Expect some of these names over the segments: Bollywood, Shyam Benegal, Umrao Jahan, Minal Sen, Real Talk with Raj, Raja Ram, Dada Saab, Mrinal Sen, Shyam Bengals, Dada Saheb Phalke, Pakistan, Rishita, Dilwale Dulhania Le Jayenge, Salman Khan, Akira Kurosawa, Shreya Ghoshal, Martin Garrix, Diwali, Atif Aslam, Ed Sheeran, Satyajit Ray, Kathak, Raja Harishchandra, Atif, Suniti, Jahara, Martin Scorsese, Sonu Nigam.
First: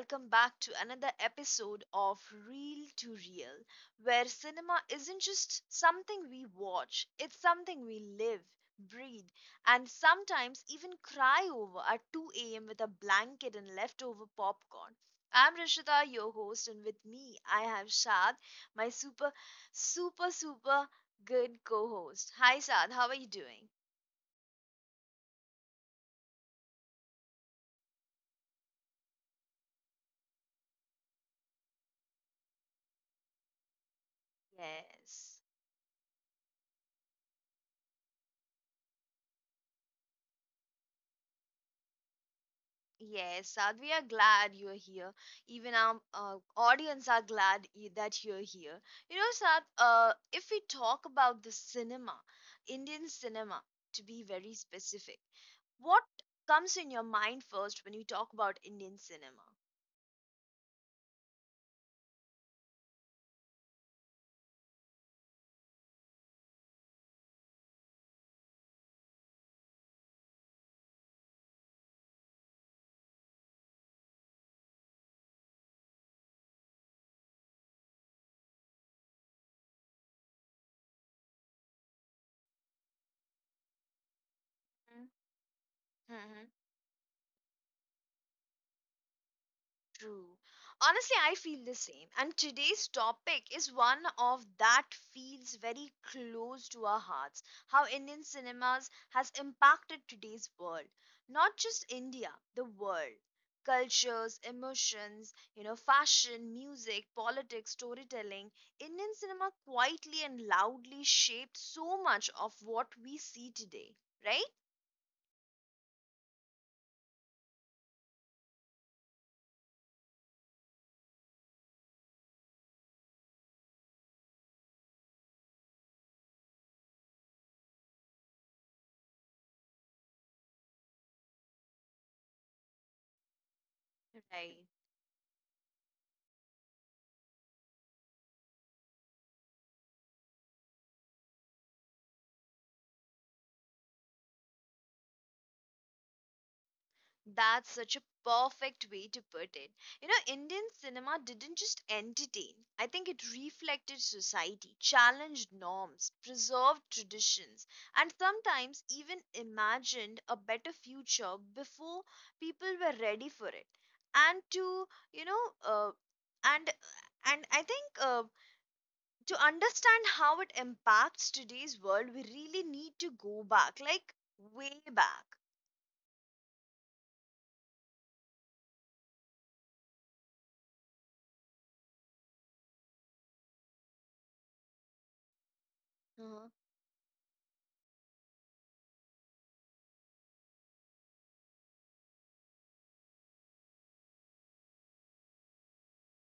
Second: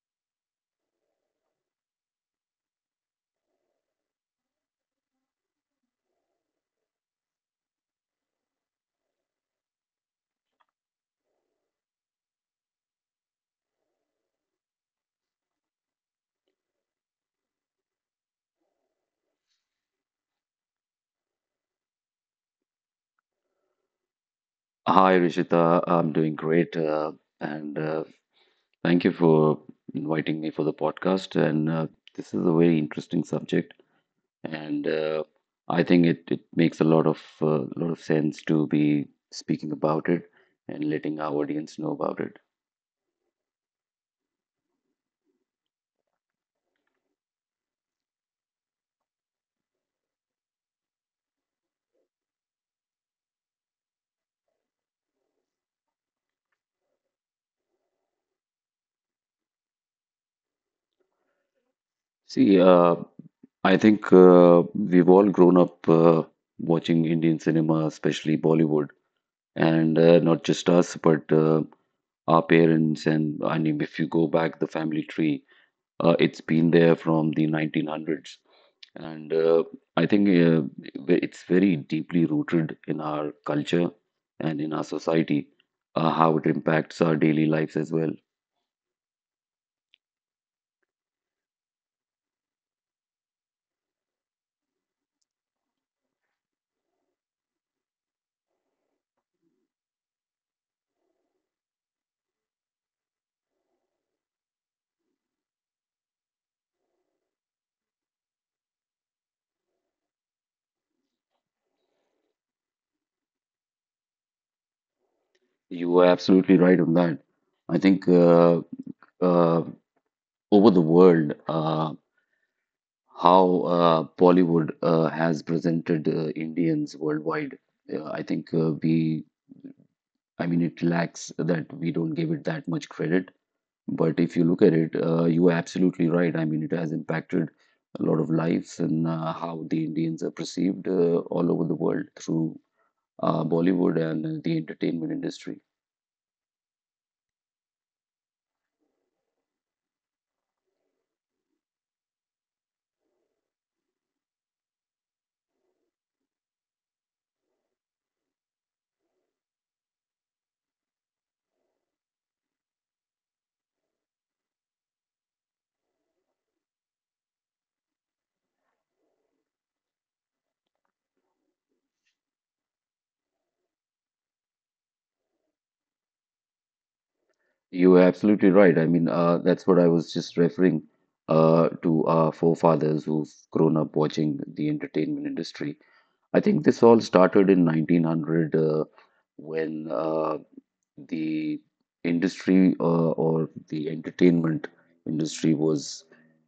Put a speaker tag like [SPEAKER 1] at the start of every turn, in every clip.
[SPEAKER 1] welcome back to another episode of Real to Real, where cinema isn't just something we watch, it's something we live, breathe, and sometimes even cry over at 2 a.m. with a blanket and leftover popcorn. I'm Rishita, your host, and with me I have Shad, my super good co host. Hi, Shad, how are you doing?
[SPEAKER 2] Hi, Rishita. I'm doing great. And thank you for inviting me for the podcast. And This is a very interesting subject. And
[SPEAKER 1] Yes.
[SPEAKER 2] I think it makes a lot of sense to be speaking about it and letting our audience know about it.
[SPEAKER 1] Yes, Sad, we are glad you're here. Even our audience are glad that you're here. You know, Sad, if we talk about the cinema, Indian cinema, to be very specific, what comes in your mind first when you talk about Indian cinema?
[SPEAKER 2] See, uh, I think we've all grown up watching Indian cinema, especially Bollywood, and not just us, but our parents. And I mean, if you go back the family tree, it's been there from the 1900s, and I think it's very deeply rooted in our culture and in our society, how it
[SPEAKER 1] Mm-hmm.
[SPEAKER 2] impacts our daily lives as well.
[SPEAKER 1] True. Honestly, I feel the same. And today's topic is one of that feels very close to our hearts. How Indian cinemas has impacted today's world. Not just India, the world. Cultures, emotions, you know, fashion, music, politics, storytelling. Indian cinema quietly and loudly shaped so much of what we see today, right?
[SPEAKER 2] You are absolutely right on that. I think uh, Over the world, how Bollywood has presented Indians worldwide. Uh, I think uh, we, I mean, it lacks that we don't give it that much credit. But if you look at
[SPEAKER 1] Right.
[SPEAKER 2] it, you are absolutely right. I mean, it has impacted a lot of lives, and how the Indians are perceived all over the world through Bollywood and the entertainment industry.
[SPEAKER 1] That's such a perfect way to put it. You know, Indian cinema didn't just entertain, I think it reflected society, challenged norms, preserved traditions, and sometimes even imagined a better future before people were ready for it. And to, you know, and and I think to understand how it impacts today's world, we really need to go back, like way back.
[SPEAKER 2] You are absolutely right. I mean, that's what I was just referring to, our forefathers who've grown up watching the entertainment industry. I think this all started in 1900 when the industry or the entertainment industry was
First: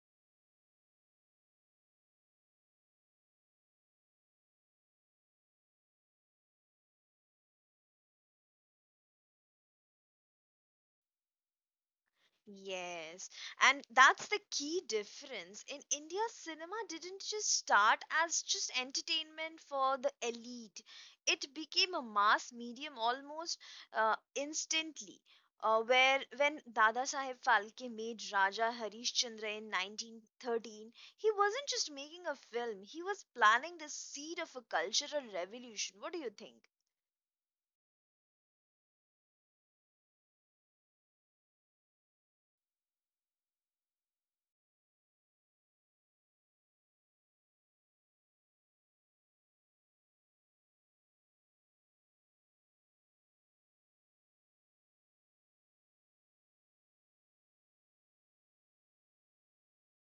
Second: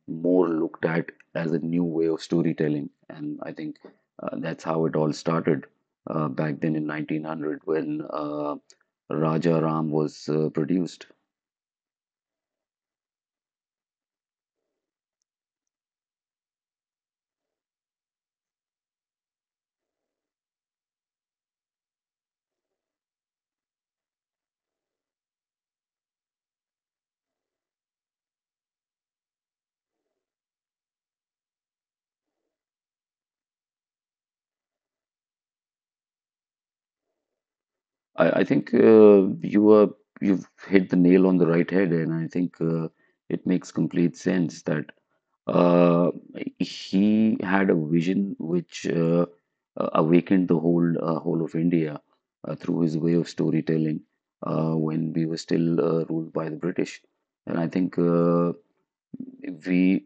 [SPEAKER 2] more looked at as a new way of storytelling. And I think that's how it all started back then in 1900 when Raja Ram was produced.
[SPEAKER 1] Yes, and that's the key difference. In India, cinema didn't just start as just entertainment for the elite, it became a mass medium almost instantly. Where when Dada Saheb Phalke made Raja Harishchandra in 1913, he wasn't just making a film; he was planting the seed of a cultural revolution. What do you think?
[SPEAKER 2] I think you are — you've hit the nail on the right head, and I think it makes complete sense that uh, he had a vision which awakened the whole whole of India through his way of storytelling, when we were still ruled by the British. And I think we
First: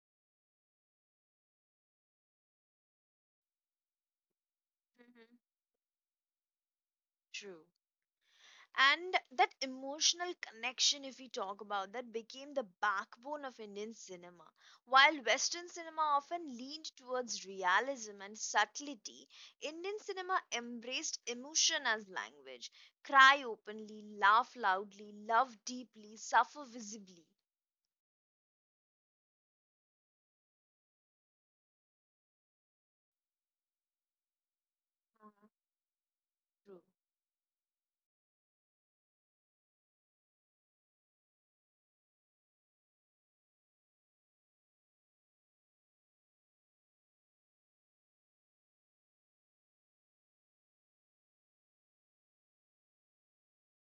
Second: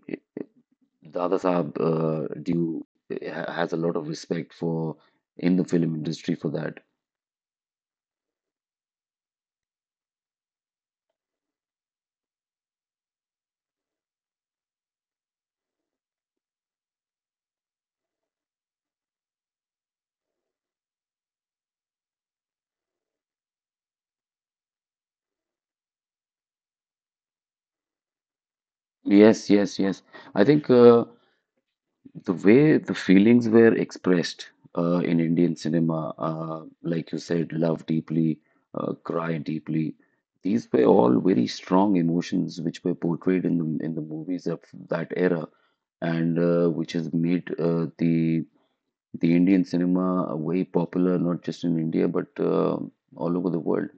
[SPEAKER 2] Dada Saab has a lot of respect for,
[SPEAKER 1] Hmm.
[SPEAKER 2] in the film industry, for that.
[SPEAKER 1] True. And that emotional connection, if we talk about that, became the backbone of Indian cinema. While Western cinema often leaned towards realism and subtlety, Indian cinema embraced emotion as language. Cry openly, laugh loudly, love deeply, suffer visibly.
[SPEAKER 2] Yes, yes, yes. I think the way the feelings were expressed in
[SPEAKER 1] Mhm.
[SPEAKER 2] Indian cinema,
[SPEAKER 1] True.
[SPEAKER 2] like you said, love deeply, cry deeply. These were all very strong emotions which were portrayed in the movies of that era, and which has made the Indian cinema way popular, not just in India but all over the world.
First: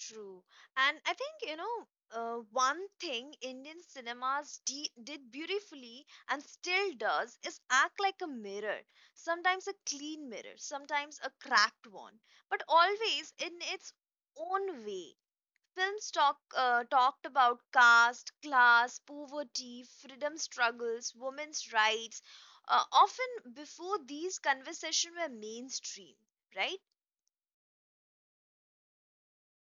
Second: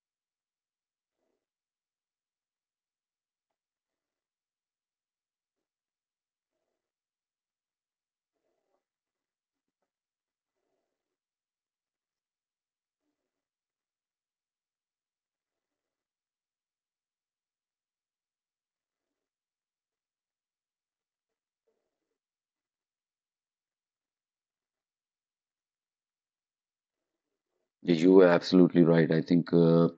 [SPEAKER 1] True. And I think, you know, one thing Indian cinemas did beautifully and still does is act like a mirror. Sometimes a clean mirror, sometimes a cracked one, but always in its own way. Films talked about caste, class, poverty, freedom struggles, women's rights, often before these conversations were mainstream, right?
[SPEAKER 2] Yes, you are absolutely right, I think. Uh,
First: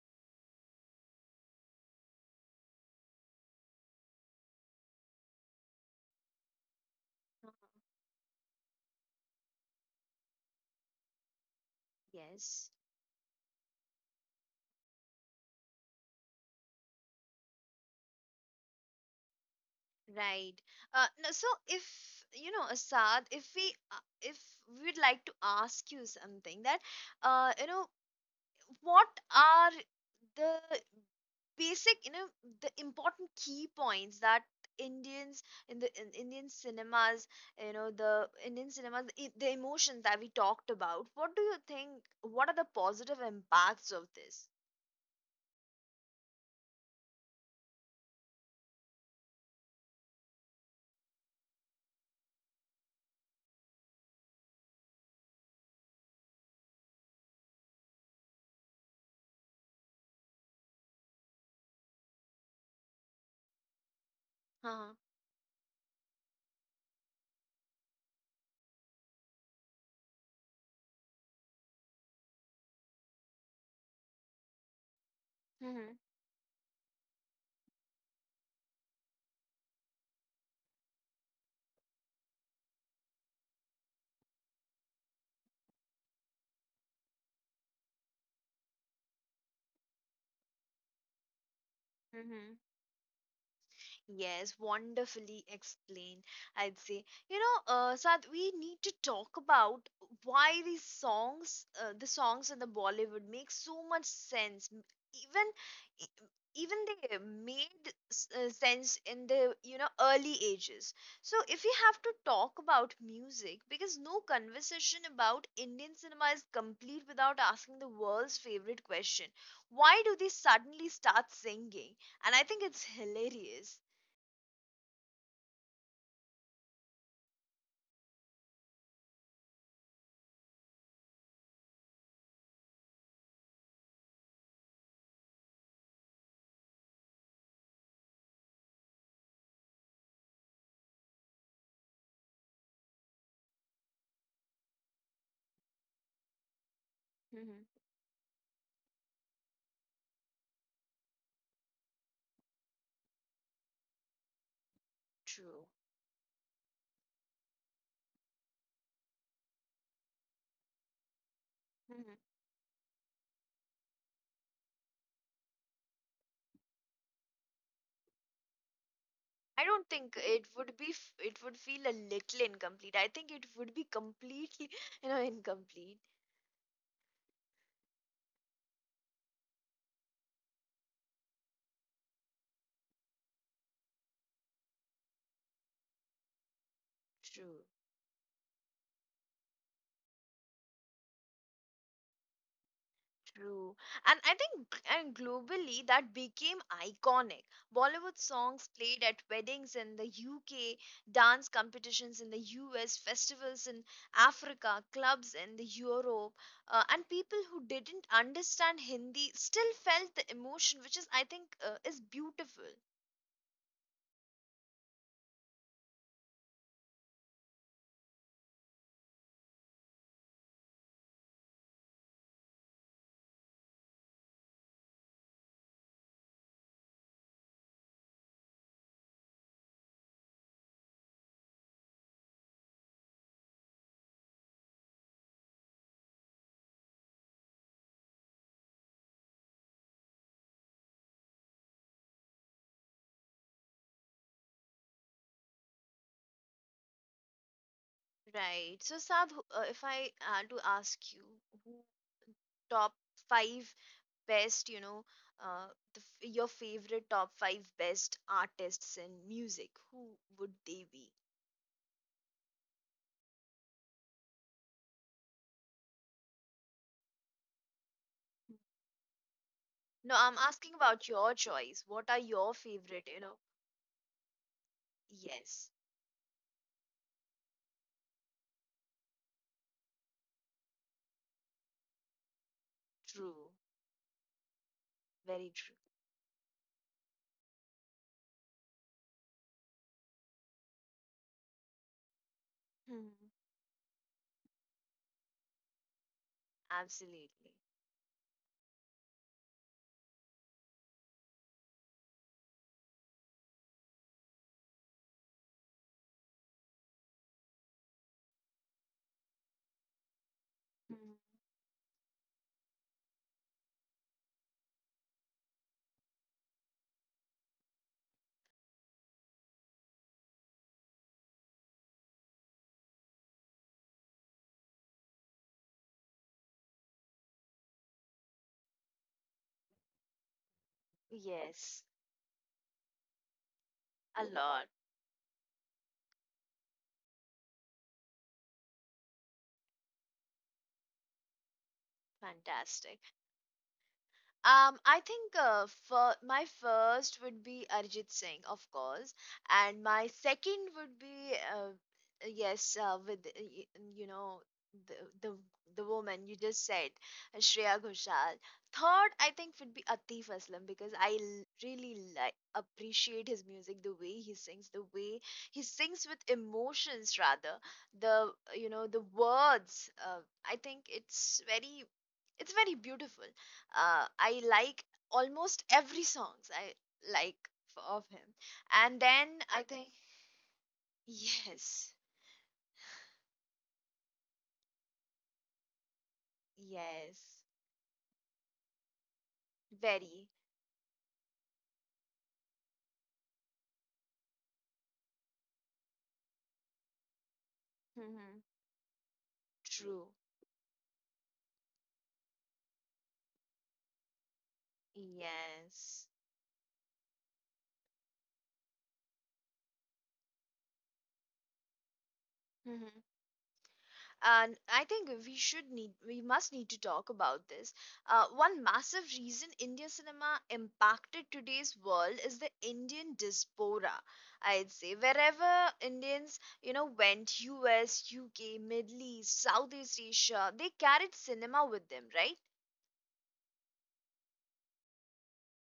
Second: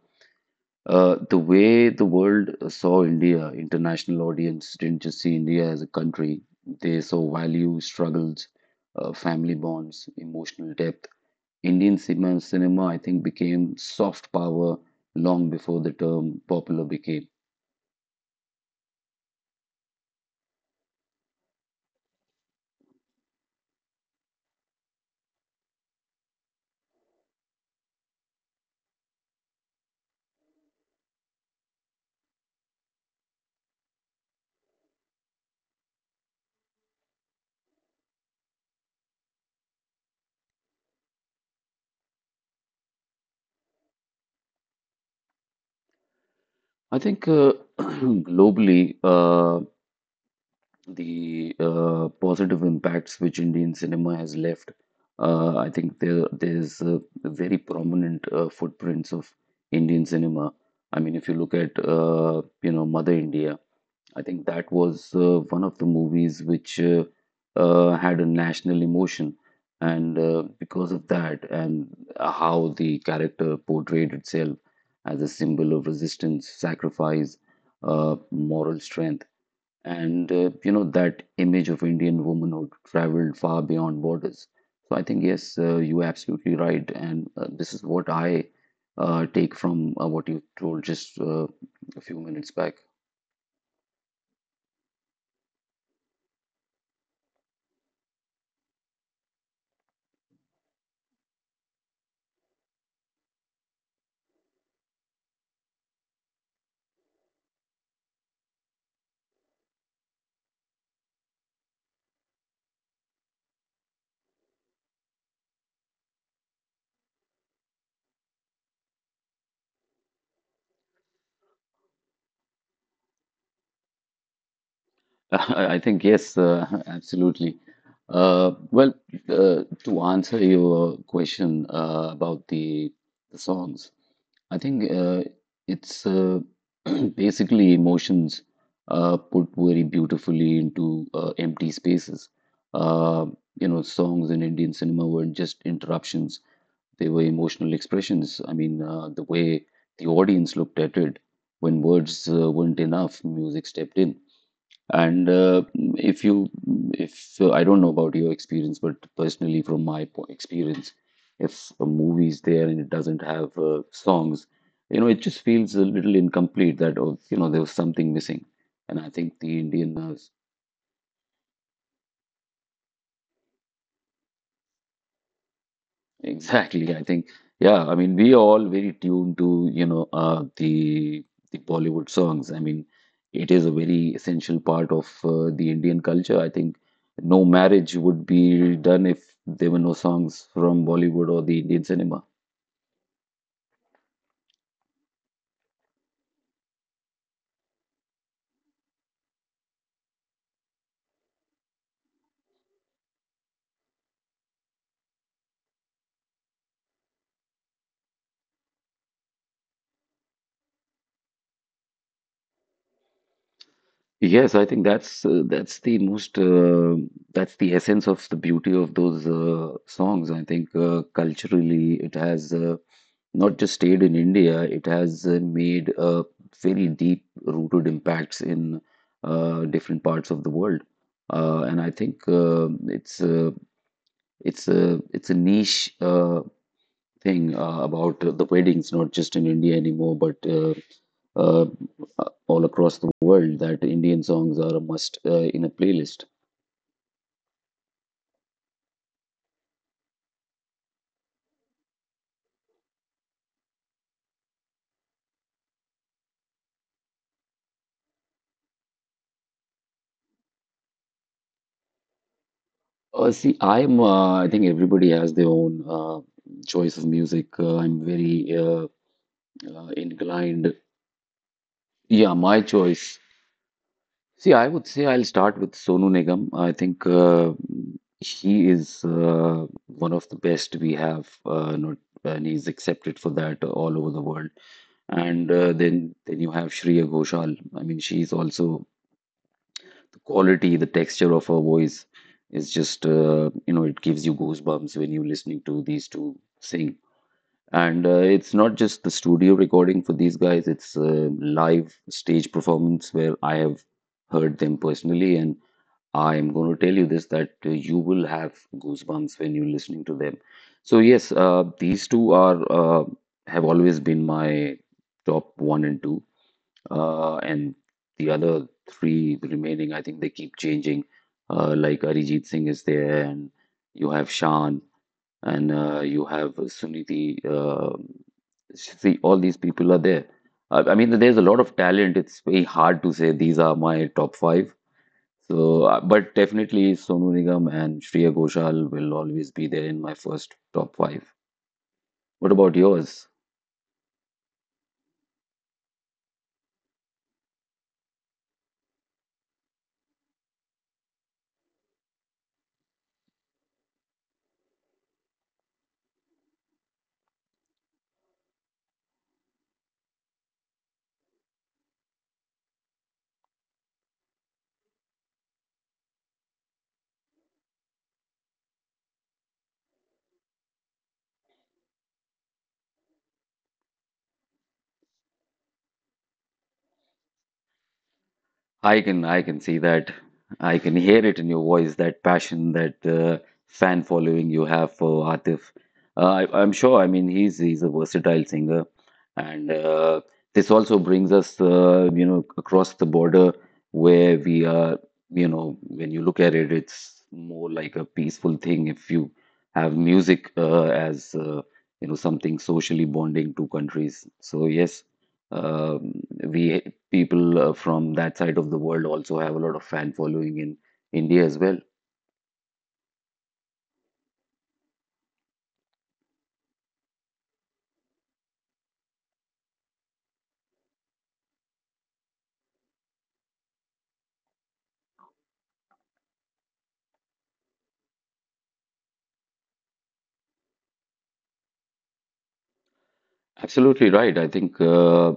[SPEAKER 2] Uh, The way the world saw India, international audience didn't just see India as a country. They saw values, struggles, family bonds, emotional depth. Indian cinema,
[SPEAKER 1] Yes.
[SPEAKER 2] cinema, I think, became soft power long before the term popular became.
[SPEAKER 1] Right. No, so if you know Asad, if we'd like to ask you something that, uh, you know what are the basic, you know, the important key points that Indians in the in Indian cinemas, you know, the Indian cinemas the emotions that we talked about. What do you think? What are the positive impacts of this?
[SPEAKER 2] I think globally, the positive impacts which Indian cinema has left. I think there's very prominent footprints of Indian cinema. I mean, if you look at you know, Mother India, I think
[SPEAKER 1] Uh-huh.
[SPEAKER 2] that was one of the movies which had a national emotion, and because of that, and how the character portrayed itself as a symbol of resistance, sacrifice, moral strength, and you know, that image of Indian womanhood traveled far beyond borders. So I think yes, you're absolutely right, and this is what I take from what you told just a few
[SPEAKER 1] Mm-hmm.
[SPEAKER 2] minutes back.
[SPEAKER 1] Yes, wonderfully explained, I'd say. You know, Sad, we need to talk about why these songs, the songs in the Bollywood make so much sense. Even, e- Even they made sense in the, you know, early ages. So if we have to talk about music, because no conversation about Indian cinema is complete without asking the world's favorite question. Why do they suddenly start singing? And I think it's hilarious.
[SPEAKER 2] I think yes, absolutely. Well, to answer your question about the songs, I think it's basically emotions put very beautifully into empty spaces. Uh, you know, songs in Indian cinema weren't just interruptions, they were
[SPEAKER 1] Mm-hmm.
[SPEAKER 2] emotional expressions. I mean, the way the audience looked at it, when words weren't enough, music stepped in. And
[SPEAKER 1] True.
[SPEAKER 2] if you, if I don't know about your experience, but personally, from my experience, if a
[SPEAKER 1] Hmm.
[SPEAKER 2] movie is there and it doesn't have songs, you know, it just feels a little incomplete, that, oh, you know, there was something missing. And I
[SPEAKER 1] I
[SPEAKER 2] think
[SPEAKER 1] don't
[SPEAKER 2] the
[SPEAKER 1] think
[SPEAKER 2] Indian
[SPEAKER 1] it would be, it would feel a little incomplete. I think it would be completely, you know, incomplete.
[SPEAKER 2] Exactly. I think, yeah, I mean, we are all very tuned to, you know, the Bollywood songs. I mean, it is a very essential part of the Indian culture. I think
[SPEAKER 1] True,
[SPEAKER 2] no marriage would be done if there were no songs from Bollywood or the Indian cinema.
[SPEAKER 1] true. And I think, and globally, that became iconic. Bollywood songs played at weddings in the UK, dance competitions in the US, festivals in Africa, clubs in the Europe, and people who didn't understand Hindi still felt the emotion, which is, I think, is beautiful.
[SPEAKER 2] Yes, I think that's the most that's the essence of the beauty of those songs. I think culturally it has not just stayed in India, it has made very deep rooted impacts in different parts of the world. And I think it's a niche thing about the weddings, not just in India anymore, but uh, all across the world, that Indian songs are a must in a playlist.
[SPEAKER 1] Right. So, Sab, if I had to ask you, who top five best, you know, your favorite top five best artists in music, who would they be?
[SPEAKER 2] See, I think everybody has their own choice of music. I'm very
[SPEAKER 1] No, I'm asking
[SPEAKER 2] inclined.
[SPEAKER 1] about your choice. What are your
[SPEAKER 2] Yeah, my
[SPEAKER 1] favorite, you know?
[SPEAKER 2] choice. See, I would say I'll
[SPEAKER 1] Yes,
[SPEAKER 2] start with Sonu Nigam. I think he is one of the best we have, not, and he's accepted
[SPEAKER 1] true.
[SPEAKER 2] for that all over the world.
[SPEAKER 1] Very true.
[SPEAKER 2] And then you have Shreya Ghoshal. I mean, she's also quality. The texture of her voice is
[SPEAKER 1] Mhm.
[SPEAKER 2] just, you know, it gives you goosebumps when you're listening to these two sing.
[SPEAKER 1] Absolutely.
[SPEAKER 2] And it's not just the studio recording for these guys, it's a live stage performance where I have heard them personally. And I am going to tell you this, that you will have goosebumps when you're listening to them.
[SPEAKER 1] Mhm.
[SPEAKER 2] So, yes, these two are have always been my top one and two, and the other three remaining, I think they keep changing. Like Arijit Singh is there, and you have Shan, and you have Suniti. See, all these people are there. I mean, there's a
[SPEAKER 1] Yes,
[SPEAKER 2] lot of talent. It's very hard to say these are
[SPEAKER 1] a
[SPEAKER 2] my top
[SPEAKER 1] lot.
[SPEAKER 2] five. So, but definitely Sonu Nigam and Shreya Ghoshal will always be there in my first top five. What about
[SPEAKER 1] Fantastic.
[SPEAKER 2] yours?
[SPEAKER 1] I think for my first would be Arjit Singh, of course, and my second would be, yes, with y- you know the the the woman you just said, Shreya Ghoshal. Third, I think would be Atif Aslam because I really like, appreciate his music, the way he sings, the way he sings with emotions rather, the you know the words. I think it's very beautiful. I like almost every songs I like of him. And then
[SPEAKER 2] I can
[SPEAKER 1] I
[SPEAKER 2] I can
[SPEAKER 1] think
[SPEAKER 2] see that. I can hear it in your
[SPEAKER 1] yes,
[SPEAKER 2] voice, that passion, that fan following you have for Atif. I'm sure. I
[SPEAKER 1] yes,
[SPEAKER 2] mean, he's a versatile singer, and
[SPEAKER 1] very
[SPEAKER 2] this also brings us, you know, across the border where we are. You know, when you look at it, it's more like a
[SPEAKER 1] hmm,
[SPEAKER 2] peaceful thing. If you
[SPEAKER 1] true.
[SPEAKER 2] have music as, you know, something socially bonding two countries, so yes,
[SPEAKER 1] Yes.
[SPEAKER 2] um we people from that side of the world also have a lot of fan following in India as well.
[SPEAKER 1] And I think we must need to talk about this. One massive reason Indian cinema impacted today's world is the Indian diaspora, I'd say. Wherever Indians, you know, went, US, UK, Middle East, Southeast Asia, they carried cinema with them, right?
[SPEAKER 2] Absolutely right. I think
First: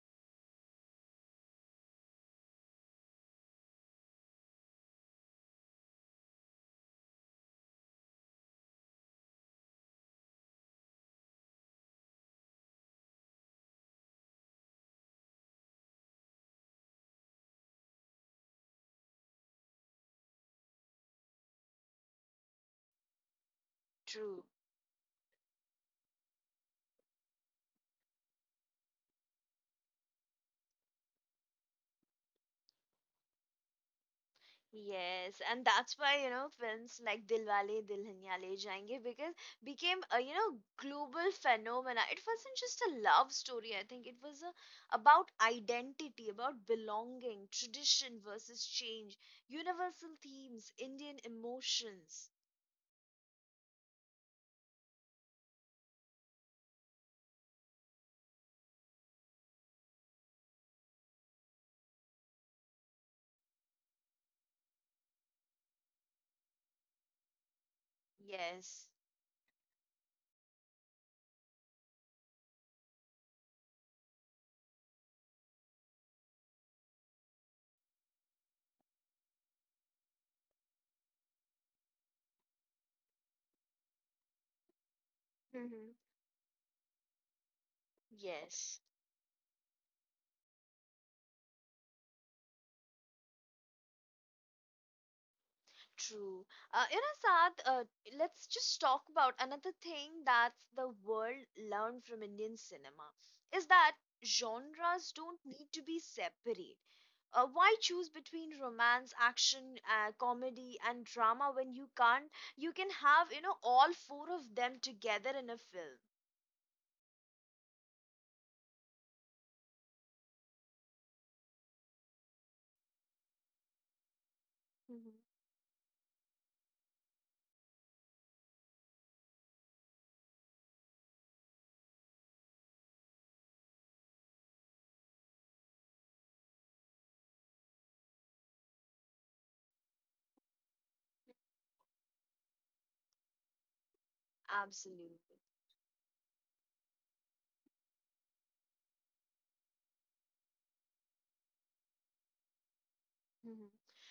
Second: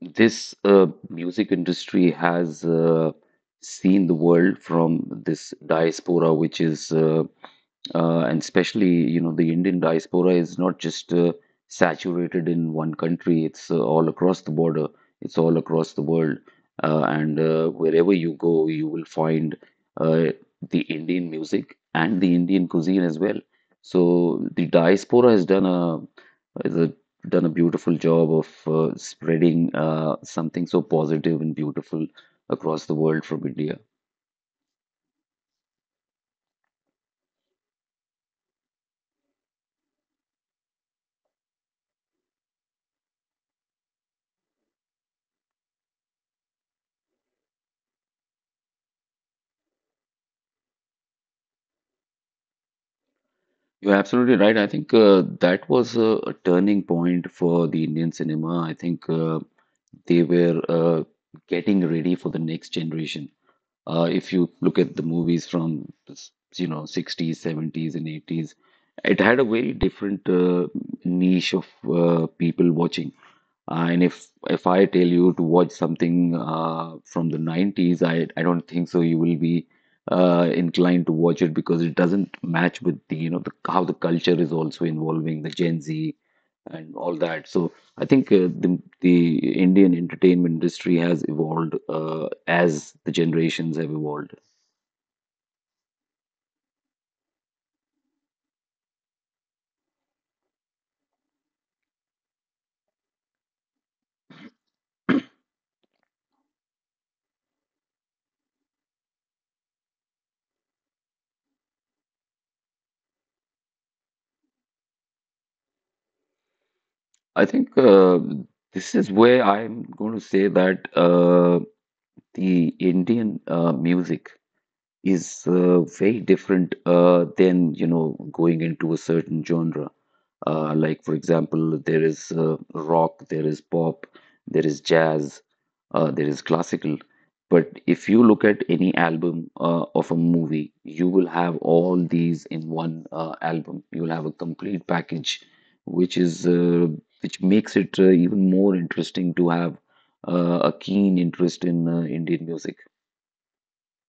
[SPEAKER 2] this music industry has seen the world from this diaspora, which is and especially, you know, the Indian diaspora is not just saturated in one country, it's all across the border, it's all across the world, and wherever you go, you will find uh, the Indian music and the Indian cuisine as well.
[SPEAKER 1] True.
[SPEAKER 2] So the diaspora has done has a, done a beautiful job of spreading something so positive and beautiful across the world from India.
[SPEAKER 1] Yes, and that's why, you know, films like Dilwale Dulhania Le Jayenge because became a, you know, global phenomena. It wasn't just a love story, I think it was a, about identity, about belonging, tradition versus change, universal themes, Indian emotions.
[SPEAKER 2] You're absolutely right. I think that was a turning point for the Indian cinema. I think they were getting ready for the next generation. If you look at the movies from, you know, 60s, 70s, and 80s,
[SPEAKER 1] Yes,
[SPEAKER 2] it had a very different niche of people watching. And if I tell you to watch something from the 90s, I don't think so you will be inclined to watch it, because it doesn't match with the, you know, the how the culture is also involving the Gen
[SPEAKER 1] hmm,
[SPEAKER 2] Z and all that. So I think
[SPEAKER 1] yes.
[SPEAKER 2] the Indian entertainment industry has evolved as the generations have evolved.
[SPEAKER 1] True. You know, Saad, let's just talk about another thing that the world learned from Indian cinema is that genres don't need to be separate. Why choose between romance, action, comedy, and drama when you can't? You can have, you know, all four of them together in a film.
[SPEAKER 2] I think this is where I'm going to say that the Indian music
[SPEAKER 1] Mhm.
[SPEAKER 2] is very different than, you know, going into a certain genre. Like for example, there is rock, there is pop, there is jazz, there is classical. But if you look at any album of a movie, you will have all these in one album. You will have a complete
[SPEAKER 1] Absolutely.
[SPEAKER 2] package, which is which makes it even more interesting to have a keen interest in Indian music.
[SPEAKER 1] Mhm.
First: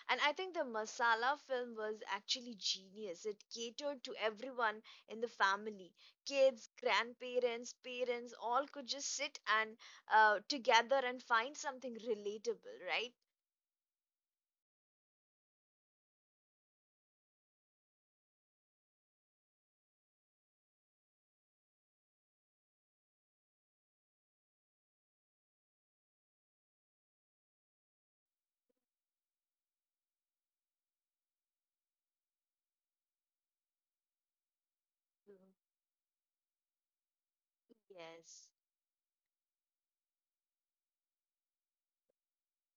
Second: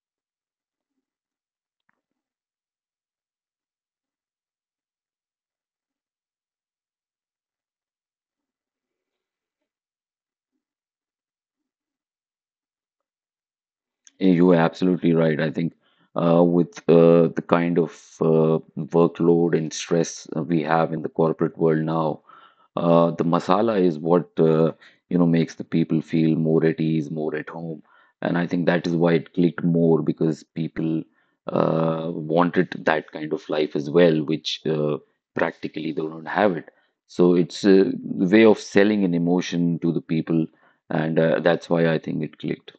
[SPEAKER 1] And I think the Masala film was actually genius. It catered to everyone in the family. Kids, grandparents, parents, all could just sit and, together and find something relatable, right?
[SPEAKER 2] Yeah, you are absolutely right. I think with the kind of workload and stress we have in the corporate world now, the masala is what makes the people feel more at ease, more at home, and I think that is why it clicked more because people wanted that kind of life as well, which
[SPEAKER 1] Mhm.
[SPEAKER 2] practically they don't have it. So it's a way
[SPEAKER 1] Yes.
[SPEAKER 2] of selling an emotion to the people, and that's why I think it clicked.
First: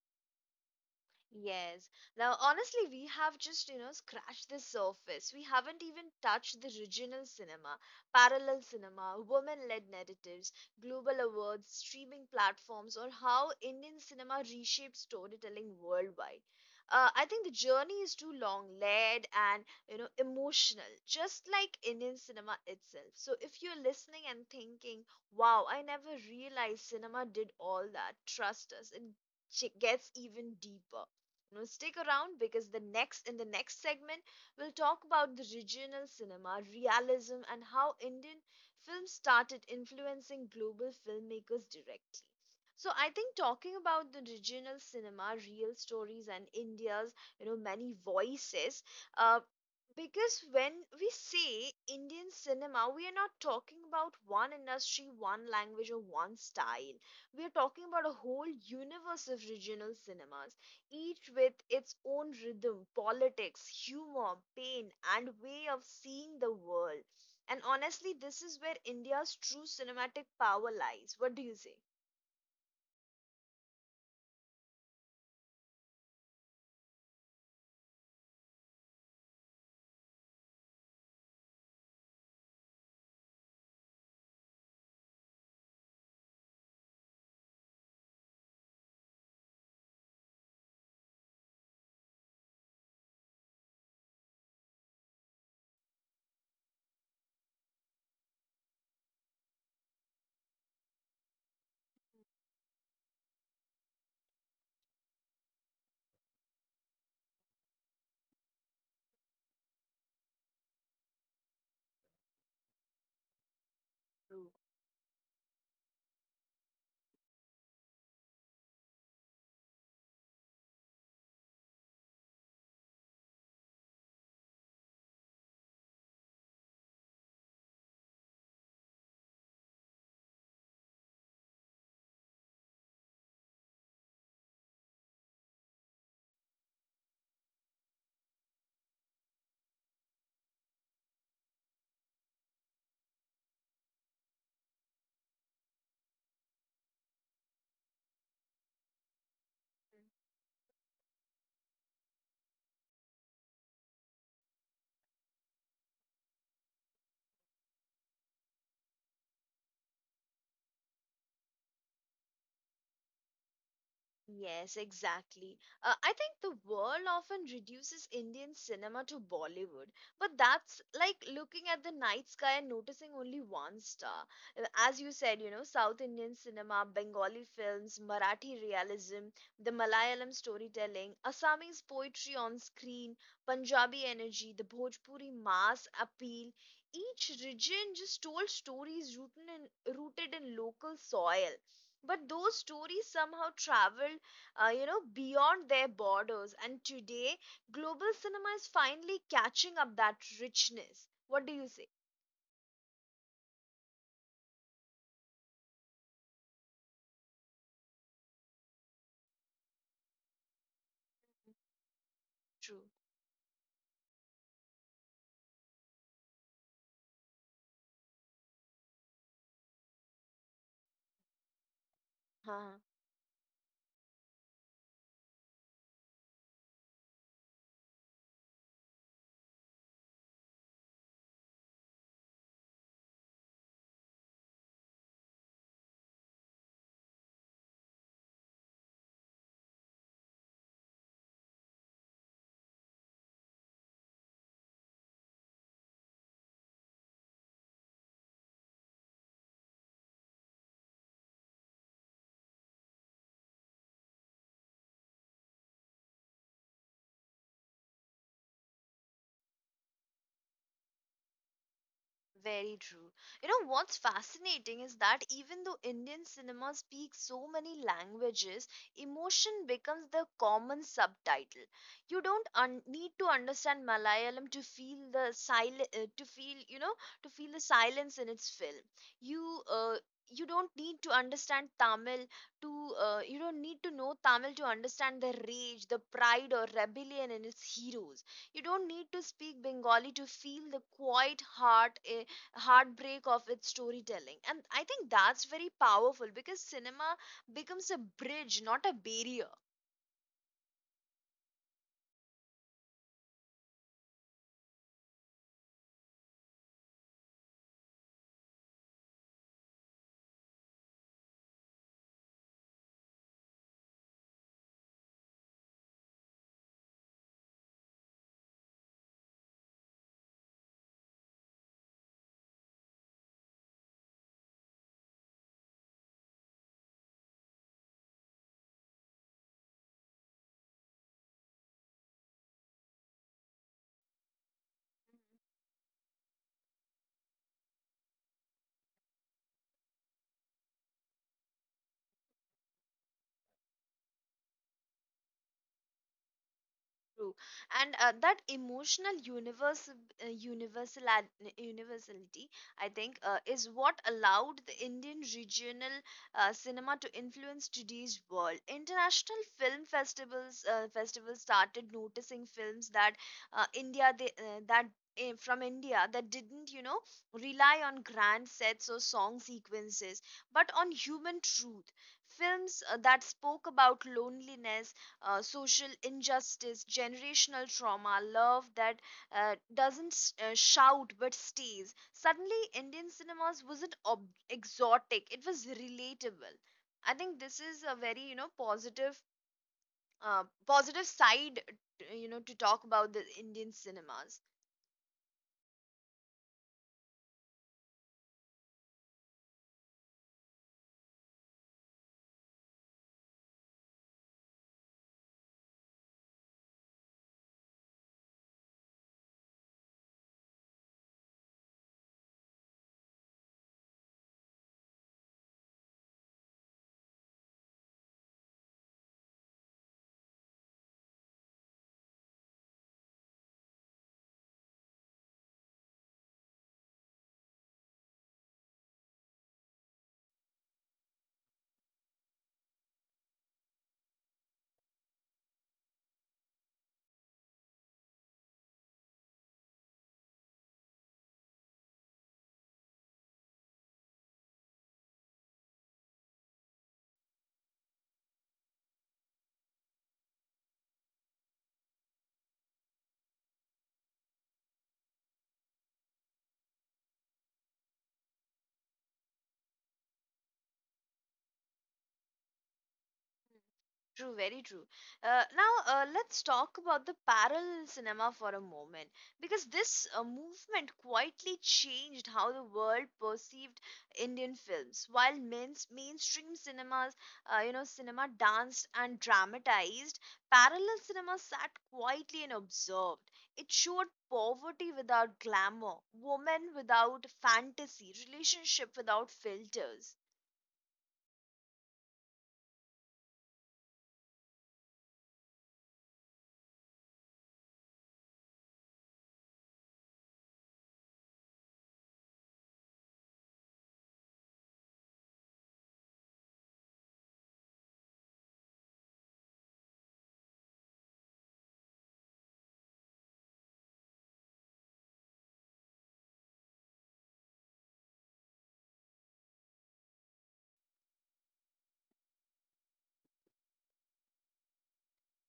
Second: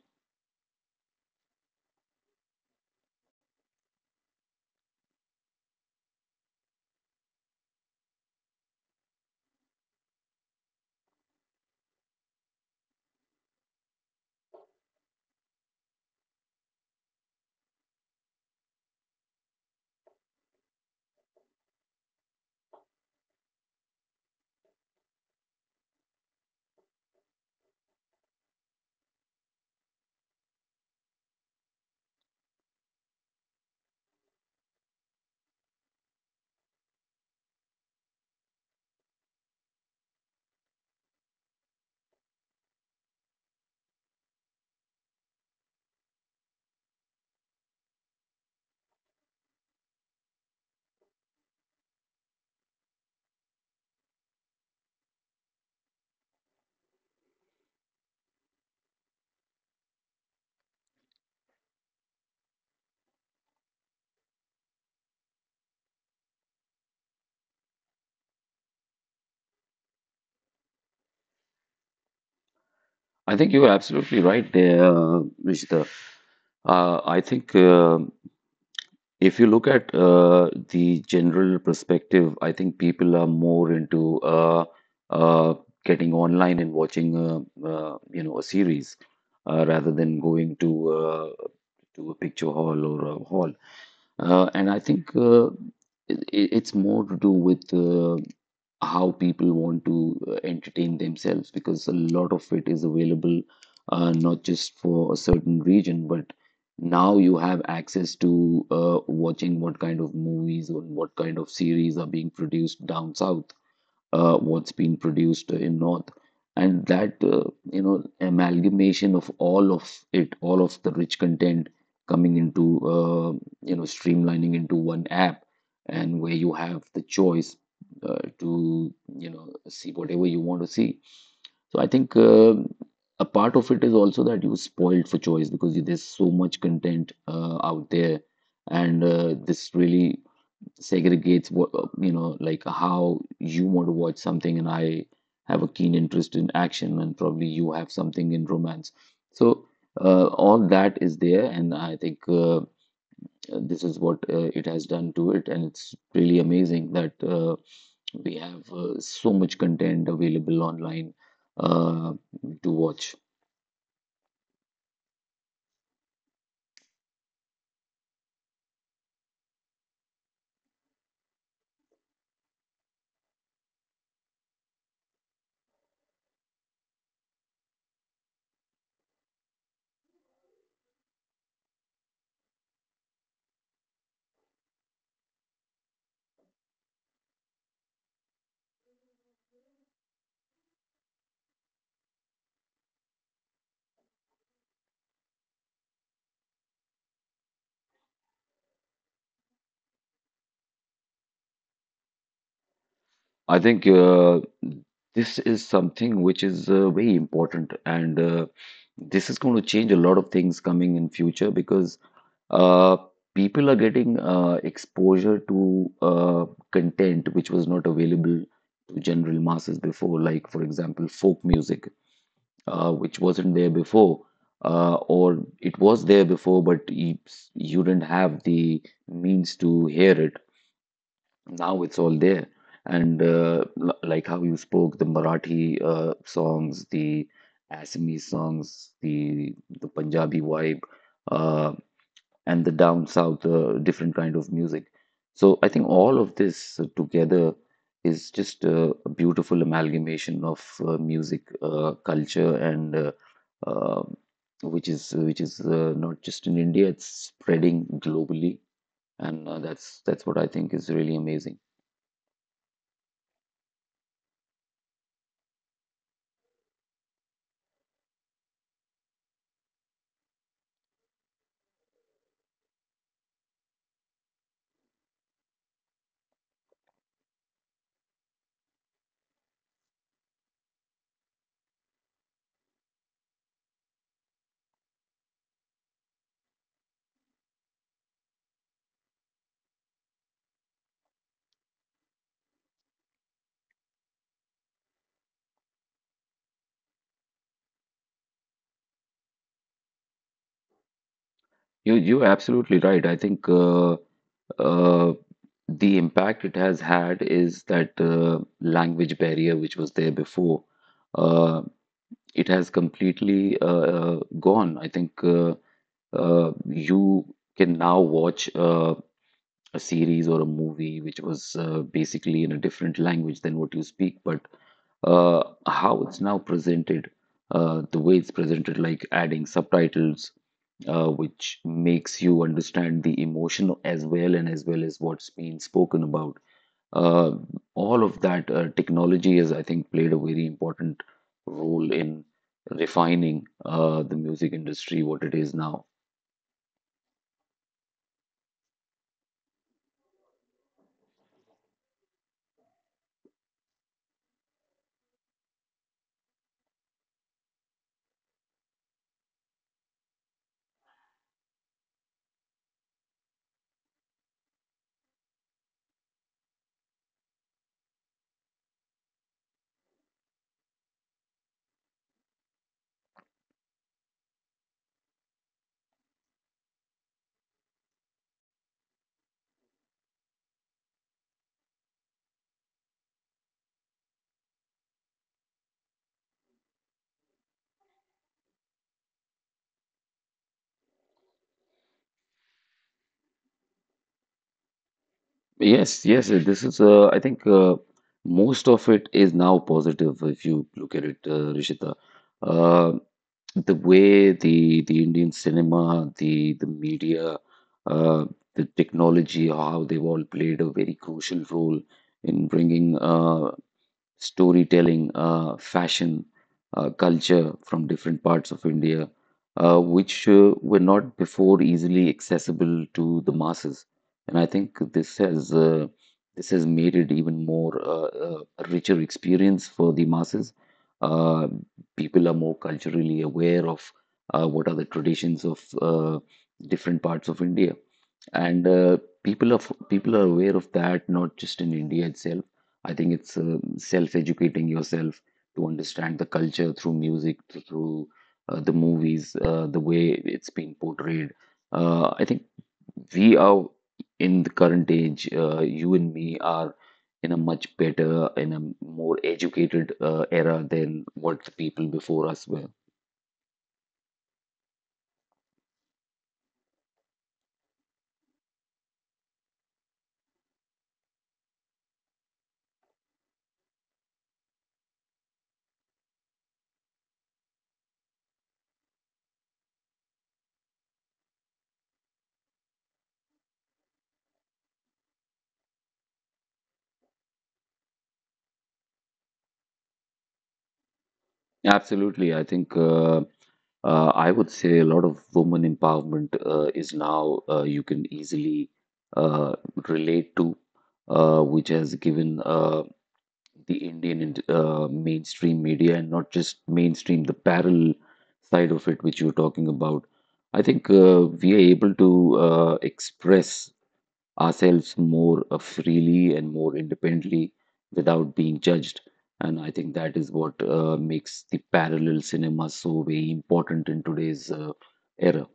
[SPEAKER 1] Yes. Now, honestly, we have just, you know, scratched the surface. We haven't even touched the regional cinema, parallel cinema, women led narratives, global awards, streaming platforms, or how Indian cinema reshapes storytelling worldwide. I think the journey is too long, layered, and, you know, emotional, just like Indian cinema itself. So, if you're listening and thinking, wow, I never realized cinema did all that, trust us, it gets even deeper. Now stick around, because the next in the next segment we'll talk about the regional cinema, realism and how Indian film started influencing global filmmakers directly. So I think talking about the regional cinema, real stories and India's, you know, many voices, uh, because when we say Indian cinema, we are not talking about one industry, one language, or one style. We are talking about a whole universe of regional cinemas, each with its own rhythm, politics, humor, pain, and way of seeing the world. And honestly, this is where India's true cinematic power lies. What do you say?
[SPEAKER 2] I think you are absolutely right there, Nishita. I think if you look at the general perspective, I think people are more into uh, getting online and watching, a series rather than going to a picture hall or a hall. And I think it, it's more to do with how people want to entertain themselves because a lot of it is available not just for a certain region, but now you have access to watching what kind of movies or what kind of series are being produced down south, what's been produced in north, and that amalgamation of all of it, all of the rich content coming into streamlining into one app, and where you have the choice to you know see whatever you want to see. So I think a part of it is also that you spoiled for choice because you, there's so much content out there, and this really segregates what like how you want to watch something, and I have a keen interest in action and probably you have something in romance. So all that is there, and I think this is what it has done to it, and it's really amazing that we have so much content available online uh, to watch.
[SPEAKER 1] Yes, exactly. I think the world often reduces Indian cinema to Bollywood, but that's like looking at the night sky and noticing only one star. As you said, you know, South Indian cinema, Bengali films, Marathi realism, the Malayalam storytelling, Assamese poetry on screen, Punjabi energy, the Bhojpuri mass appeal. Each region just told stories rooted in local soil, but those stories somehow traveled, you know, beyond their borders. And today, global cinema is finally catching up that richness. What do you say?
[SPEAKER 2] I think this is something which is very important, and this is going to change a lot of things coming in future because
[SPEAKER 1] True.
[SPEAKER 2] uh, people are getting exposure to content which was not available to general masses before, like for example, folk music, which wasn't there before, or it was there before, but you didn't have the means to hear it. Now it's all there. And like how you spoke, the Marathi songs, the Assamese songs, the Punjabi vibe, uh, and the down south different kind of music. So I think all of this together is just a beautiful amalgamation of music, culture, and uh, which is not just in India, it's spreading globally, and that's what I think is really amazing.
[SPEAKER 1] Very true. You know, what's fascinating is that even though Indian cinema speaks so many languages, emotion becomes the common subtitle. You don't need to understand Malayalam to feel the to feel the silence in its film. You you don't need to understand Tamil to You don't need to know Tamil to understand the rage, the pride or rebellion in its heroes. You don't need to speak Bengali to feel the quiet heartbreak of its storytelling. And I think that's very powerful because cinema becomes a bridge, not a barrier.
[SPEAKER 2] You're absolutely right. I think uh, the impact it has had is that language barrier which was there before, uh, it has completely gone. I think you can now watch a series or a movie which was basically in a different language than what you speak, but how it's now presented, the way it's presented, like adding subtitles which makes you understand the emotion as well and as well as what's being spoken about. Uh, all of that technology has, I think, played a very important role in refining the music industry, what it is now.
[SPEAKER 1] True, and that emotional universe, universal universality, I think, is what allowed the Indian regional cinema to influence today's world. International film festivals festivals started noticing films that India they, that eh, from India that didn't, you know, rely on grand sets or song sequences, but on human truth. Films that spoke about loneliness, social injustice, generational trauma, love that doesn't shout but stays. Suddenly, Indian cinemas wasn't exotic; it was relatable. I think this is a very, you know, positive side, you know, to talk about the Indian cinemas.
[SPEAKER 2] Yes, yes, this is, I think, most of it is now positive if you look at it, Rishita. Uh, the way the Indian cinema, the media, uh, the technology, how they've all played a very crucial role in bringing storytelling, fashion, culture from different parts of India, which were not before easily accessible to the masses. And I think this has made it even more a richer experience for the masses. Uh, people are more culturally aware of what are the traditions of different parts of India, and people are f- people are aware of that not just in India itself. I think it's self-educating yourself to understand the culture through music, through the movies, the way it's been portrayed. I think we are in the current age, you and me are in a much better, in a more educated era than what the people before us were.
[SPEAKER 1] True, very true. Now, let's talk about the parallel cinema for a moment because this movement quietly changed how the world perceived Indian films. While mainstream cinemas, you know, cinema danced and dramatized, parallel cinema sat quietly and observed. It showed poverty without glamour, women without fantasy, relationship without filters.
[SPEAKER 2] Absolutely. I think I would say a lot of woman empowerment is now you can easily uh, relate to, which has given the Indian and mainstream media, and not just mainstream, the parallel side of it, which you're talking about. I think we are able to express ourselves more freely and more independently without being judged. And I think that is what makes the parallel cinema so very important in today's era.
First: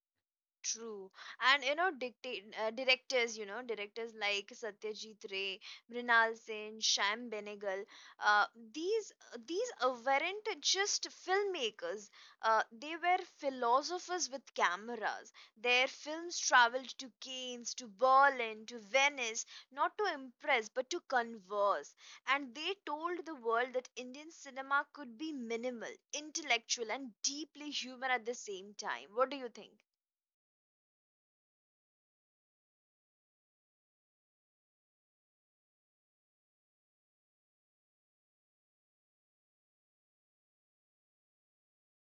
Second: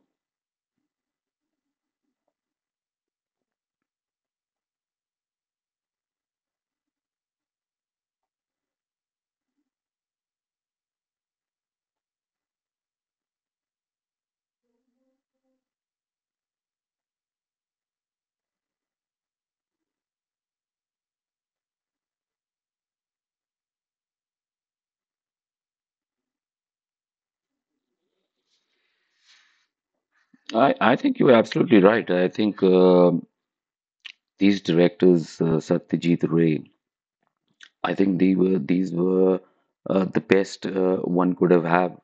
[SPEAKER 1] True. And you know, dictate directors, you know, directors like Satyajit Ray, Mrinal Sen, Shyam Benegal, uh, these these weren't just filmmakers. They were philosophers with cameras. Their films traveled to Cannes, to Berlin, to Venice, not to impress, but to converse. And they told the world that Indian cinema could be minimal, intellectual, and deeply human at the same time. What do you think?
[SPEAKER 2] I think you're absolutely right. I think these directors, Satyajit Ray, I think they were these were the best one could have had,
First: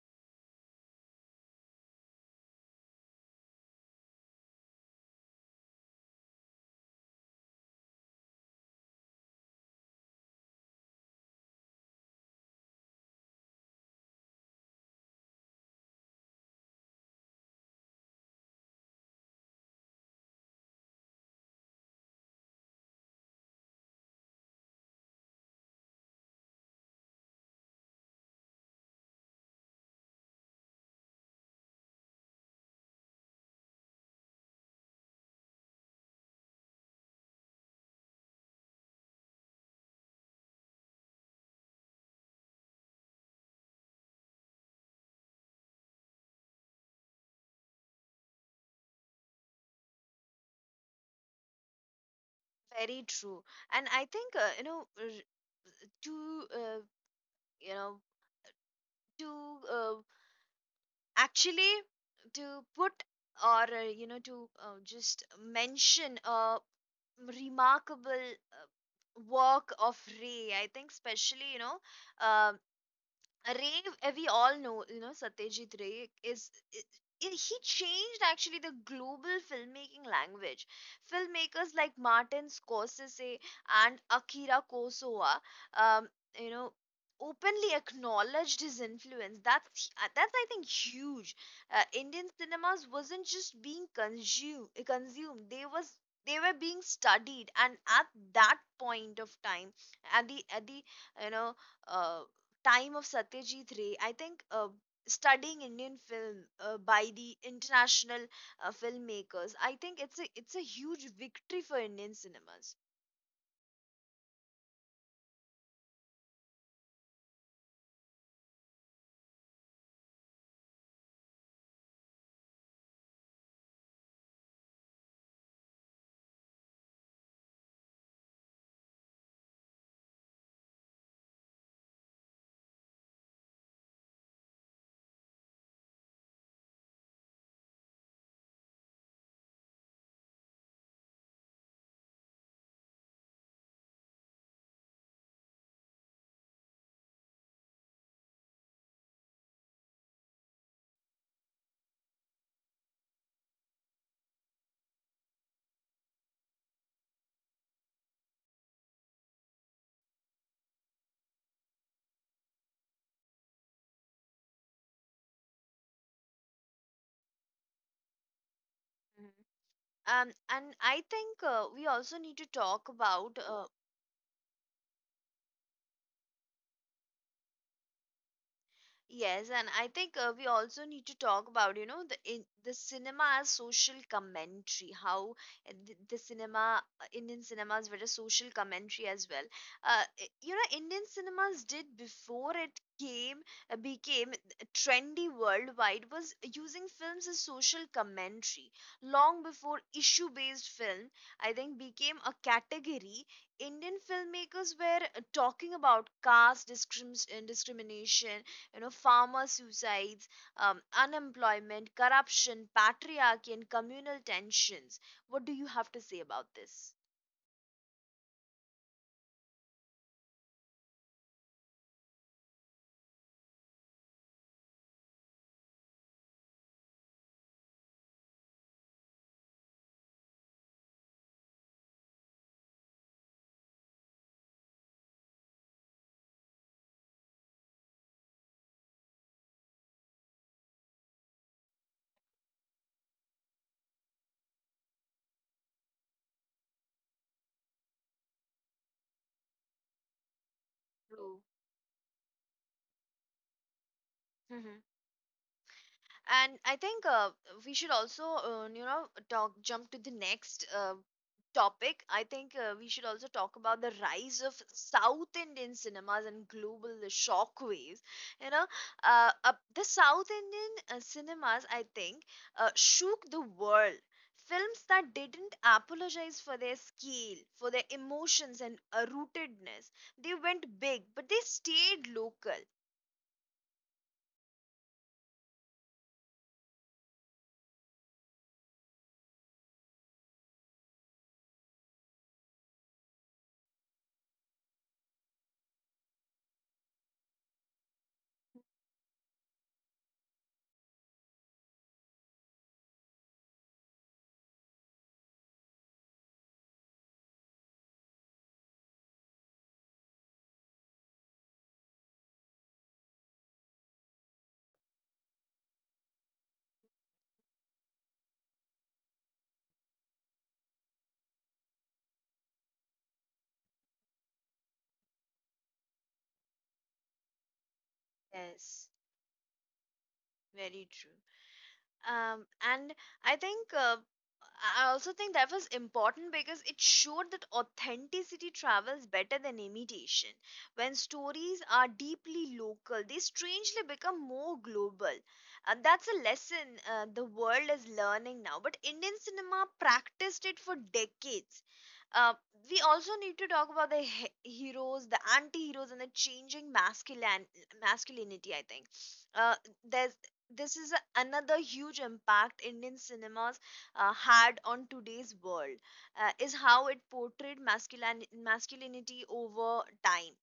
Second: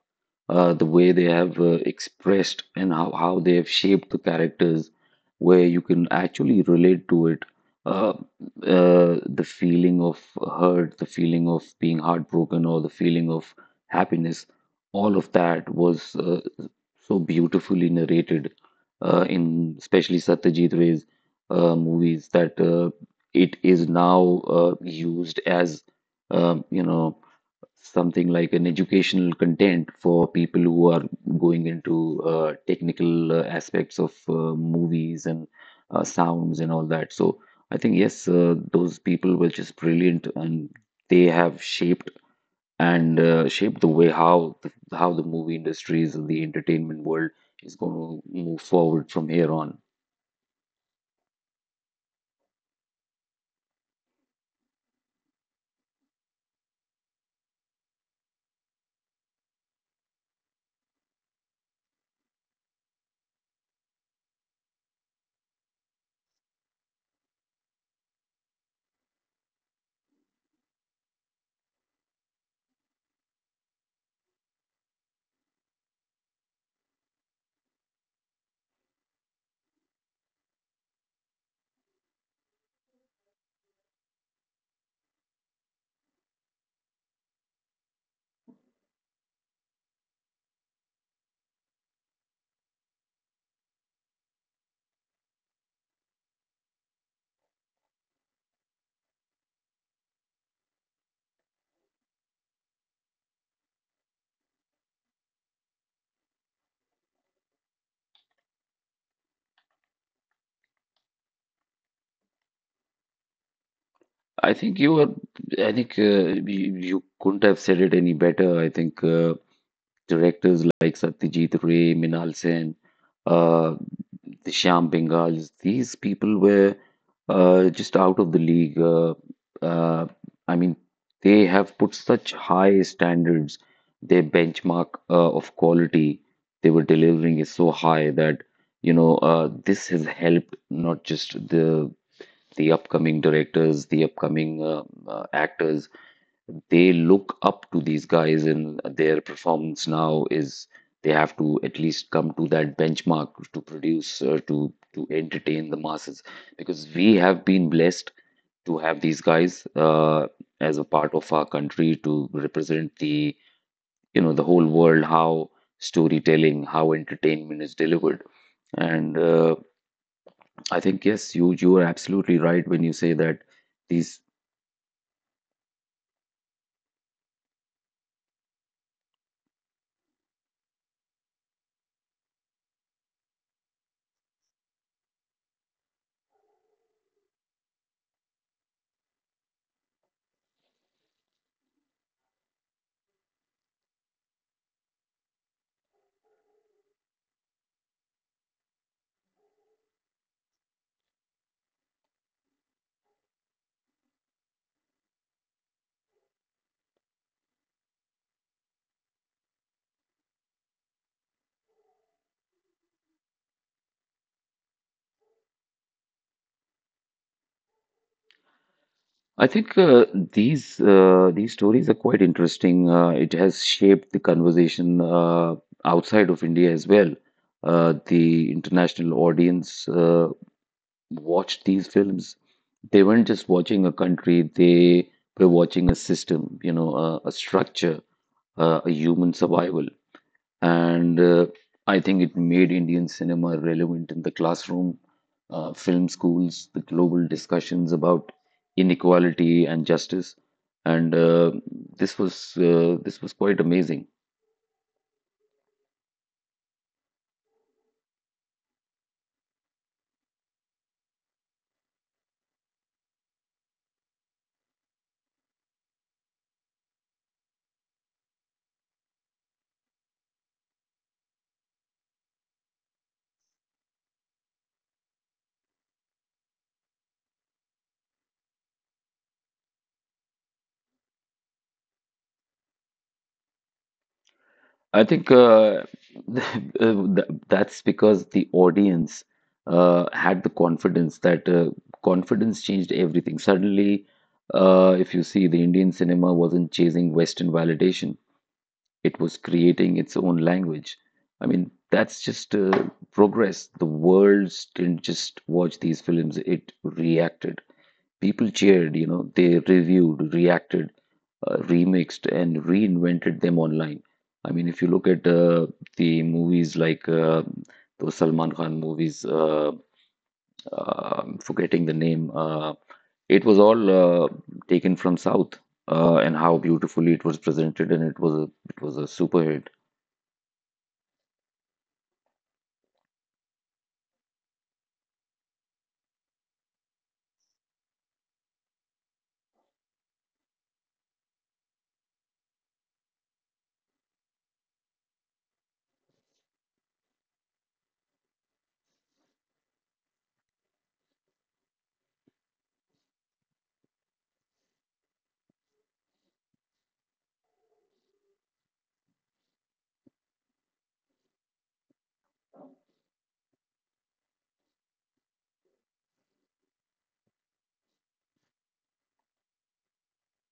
[SPEAKER 2] the way they have expressed and how they have shaped the characters, where you can actually relate to it. Uh, the feeling of hurt, the feeling of being heartbroken, or the feeling of happiness, all of that was so beautifully narrated in especially Satyajit Ray's movies that it is now used as um, you know something like an educational content for people who are going into technical aspects of movies and sounds and all that. So I think yes, those people were just brilliant, and they have shaped and shaped the way how how the movie industry is, the entertainment world is going to move forward from here on.
[SPEAKER 1] Very true. And I think, to you know to uh, actually to put or to just mention a remarkable uh, work of Ray, I think, especially, um, Ray, we all know, Satyajit Ray is. He changed actually the global filmmaking language. Filmmakers like Martin Scorsese and Akira Kurosawa um, you know, openly acknowledged his influence. That's I think huge. Indian cinemas wasn't just being consumed. They were being studied, and at that point of time, at the you know uh, time of Satyajit Ray, I think, studying Indian film by the international filmmakers, I think it's a huge victory for Indian cinemas.
[SPEAKER 2] I think you are. I think you, you couldn't have said it any better. I think. Directors like Satyajit Ray, Minal Sen, uh, the Shyam Bengals, these people were just out of the league. Uh, I mean, they have put such high standards. Their benchmark of quality they were delivering is so high that you know this has helped not just the upcoming directors, the upcoming actors, they look up to these guys, and their performance now is they have to at least come to that benchmark to produce to entertain the masses because we have been blessed to have these guys as a part of our country to represent the you know the whole world how storytelling, how entertainment is delivered. And
[SPEAKER 1] Mhm. Um,
[SPEAKER 2] I
[SPEAKER 1] and
[SPEAKER 2] think
[SPEAKER 1] I
[SPEAKER 2] yes,
[SPEAKER 1] think
[SPEAKER 2] you you are
[SPEAKER 1] we also
[SPEAKER 2] absolutely
[SPEAKER 1] need to
[SPEAKER 2] right when
[SPEAKER 1] talk
[SPEAKER 2] you say that
[SPEAKER 1] about
[SPEAKER 2] these.
[SPEAKER 1] Yes, and I think we also need to talk about, the cinema as social commentary, how the cinema, Indian cinemas were a social commentary as well. Indian cinemas did before it came became trendy worldwide was using films as social commentary. Long before issue-based film, I think, became a category, Indian filmmakers were talking about caste discrimination, farmer suicides, unemployment, corruption, patriarchy, and communal tensions. What do you have to say about this?
[SPEAKER 2] I think these stories are quite interesting. It has shaped the conversation outside of India as well. The international audience watched these films. They weren't just watching a country; they were watching a system, you know, a structure, a human survival. And I think it made Indian cinema relevant in the classroom, film schools, the global discussions about inequality and justice. And
[SPEAKER 1] True.
[SPEAKER 2] this was quite amazing.
[SPEAKER 1] And I think we should also talk jump to the next topic. I think we should also talk about the rise of South Indian cinemas and global shockwaves. You know uh, uh, the South Indian cinemas, I think, shook the world. Films that didn't apologize for their scale, for their emotions, and rootedness. They went big, but they stayed local.
[SPEAKER 2] I think that's because the audience had the confidence that confidence changed everything. Suddenly, if you see, the Indian cinema wasn't chasing Western validation. It was creating its own language. I mean, that's just progress. The world didn't just watch these films, it reacted. People cheered, you know, they reviewed, reacted, remixed, and reinvented them online. I mean, if you look at the movies like those Salman Khan movies, forgetting the name, it was all uh, taken from South. And how beautifully it was presented, and it
[SPEAKER 1] Yes.
[SPEAKER 2] was a super hit.
[SPEAKER 1] Very true. Um, and I think uh, I also think that was important because it showed that authenticity travels better than imitation. When stories are deeply local, they strangely become more global. And that's a lesson the world is learning now. But Indian cinema practiced it for decades. Uh, we also need to talk about the heroes, the anti heroes, and the changing masculinity, I think. Uh, there's this is a- Another huge impact Indian cinemas had on today's world is how it portrayed masculine masculinity over time.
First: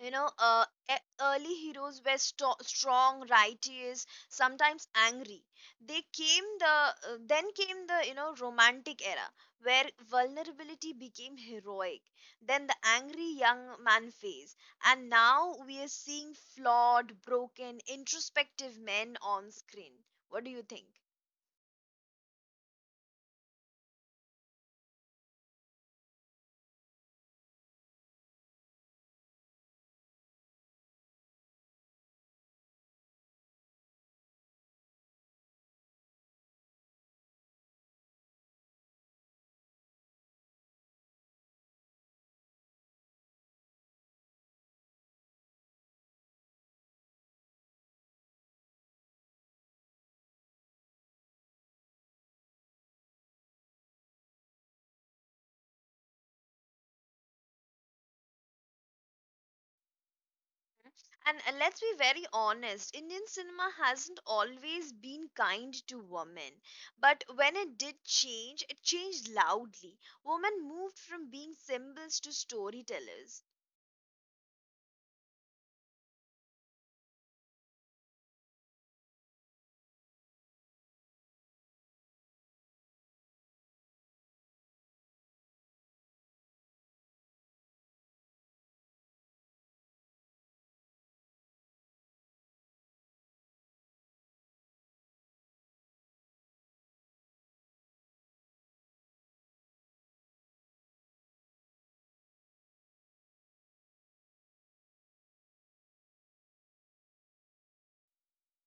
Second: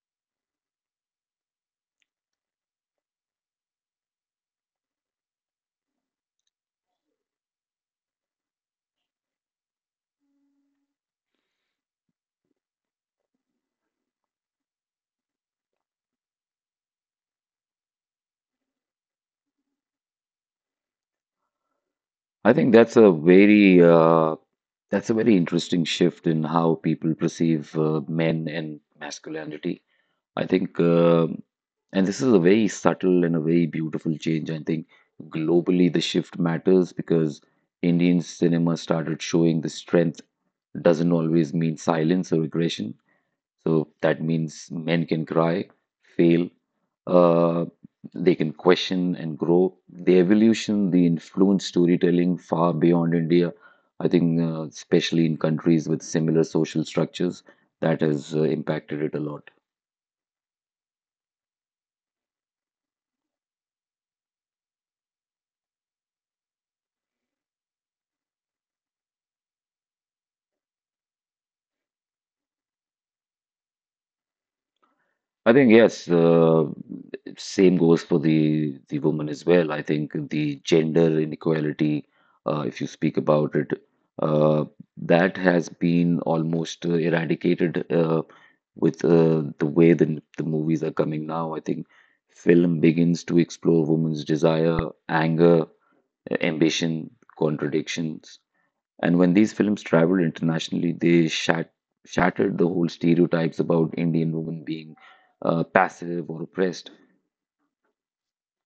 [SPEAKER 1] You know uh, e- early heroes were strong, righteous, sometimes angry. They came the uh, then came the romantic era, where vulnerability became heroic, then the angry young man phase, and now we are seeing flawed, broken, introspective men on screen. What do you think?
[SPEAKER 2] I think that's a very interesting shift in how people perceive men and masculinity. I think, and this is a very subtle and a very beautiful change. I think globally the shift matters because Indian cinema started showing the strength doesn't always mean silence or aggression. So that means men can cry, fail, uh, they can question and grow. The evolution, the influence storytelling far beyond India, I think, especially in countries with similar social structures, that has impacted it a lot.
[SPEAKER 1] And let's be very honest, Indian cinema hasn't always been kind to women. But when it did change, it changed loudly. Women moved from being symbols to storytellers.
[SPEAKER 2] I think yes, same goes for the woman as well. I think the gender inequality, if you speak about it, uh, that has been almost eradicated with the way the movies are coming now. I think film begins to explore women's desire, anger, ambition, contradictions. And when these films traveled internationally, they shattered the whole stereotypes about Indian women being passive or oppressed.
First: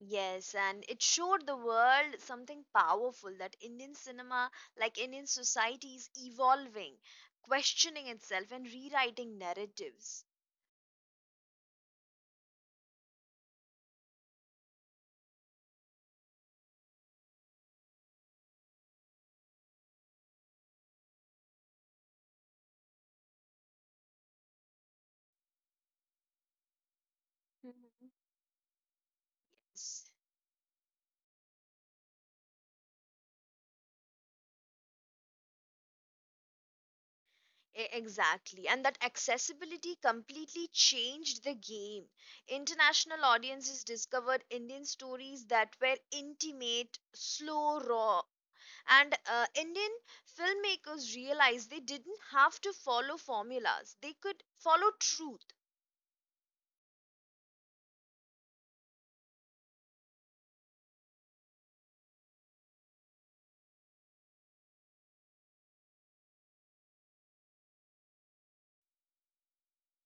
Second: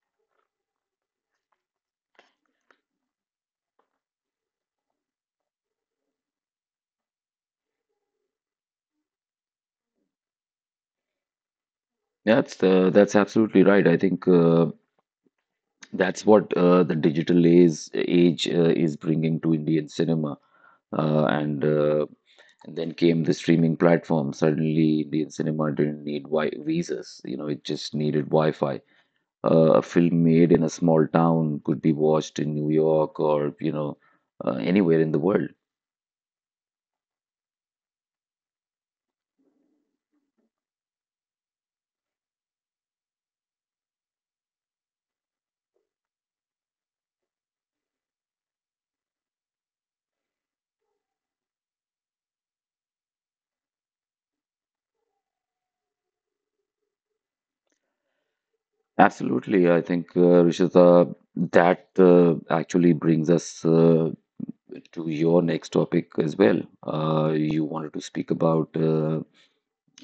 [SPEAKER 1] Yes, and it showed the world something powerful, that Indian cinema, like Indian society, is evolving, questioning itself, and rewriting narratives.
[SPEAKER 2] That's absolutely right. I think that's what age is bringing to Indian cinema. Uh, and, uh, and then came the streaming platform. Suddenly, Indian cinema didn't need wi visas. You know, it just
[SPEAKER 1] Mhm.
[SPEAKER 2] needed Wi-Fi. A film made in a small town could be watched in New York or anywhere in the world.
[SPEAKER 1] Exactly. And that accessibility completely changed the game. International audiences discovered Indian stories that were intimate, slow, raw. And Indian filmmakers realized they didn't have to follow formulas, they could follow truth.
[SPEAKER 2] Absolutely. I think, Rishita, that actually brings us to your next topic as well. You wanted to speak about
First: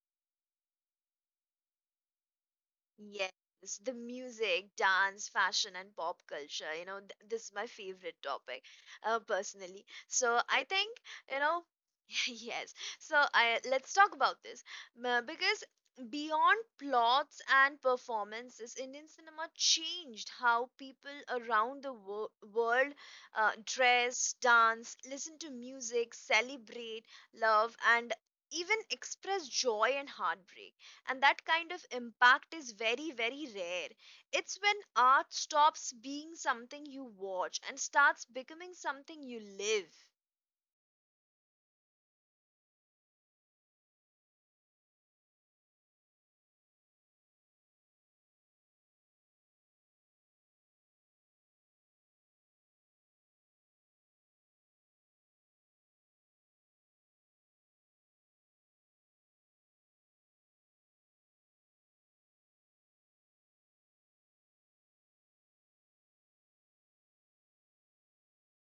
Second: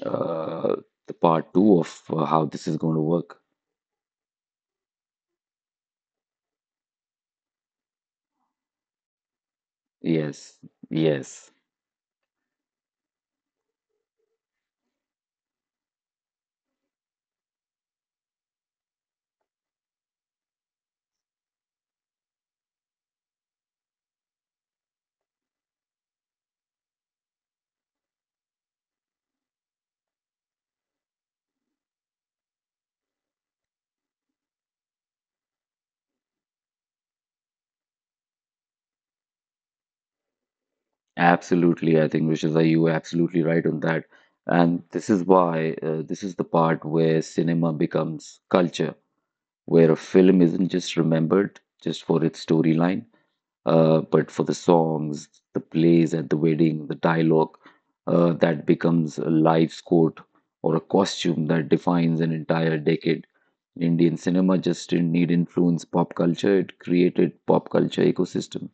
[SPEAKER 2] uh, the part two of how this is going to
[SPEAKER 1] Yes,
[SPEAKER 2] work.
[SPEAKER 1] the music, dance, fashion, and pop culture. You know, th this is my favorite topic, personally. So
[SPEAKER 2] Yes,
[SPEAKER 1] I think, you
[SPEAKER 2] yes,
[SPEAKER 1] know, yes. So I Let's talk about this. Because beyond plots and performances, Indian cinema changed how people around the wo world dress, dance, listen to music, celebrate, love, and even express joy and heartbreak. And that kind of impact is very, very rare. It's when art stops being something you watch and starts becoming something you live.
[SPEAKER 2] absolutely. I think, Rishita, you are absolutely right on that. And this is why this is the part where cinema becomes culture, where a film isn't just remembered just for its storyline but for the songs, the plays at the wedding, the dialogue that becomes a life's coat or a costume that defines an entire decade. Indian cinema just didn't need influence pop culture, it created pop culture ecosystem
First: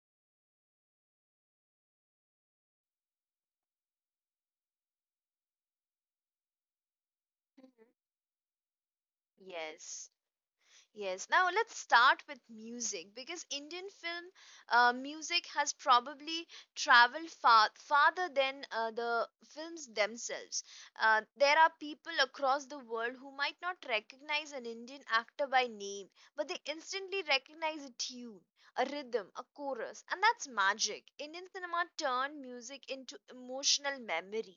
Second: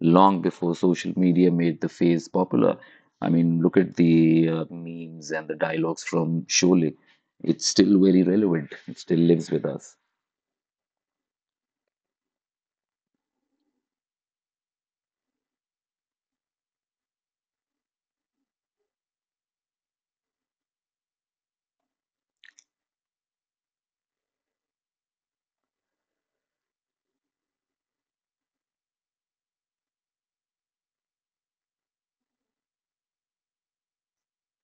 [SPEAKER 2] long before social media made the phase popular. I mean, look at the memes and the dialogues from Sholay. It's
[SPEAKER 1] Mhm.
[SPEAKER 2] still very relevant. It still lives with us.
[SPEAKER 1] Yes. Yes, now let's start with music, because Indian film music has probably traveled farther than the films themselves. There are people across the world who might not recognize an Indian actor by name, but they instantly recognize a tune, a rhythm, a chorus, and that's magic. Indian cinema turned music into emotional memory.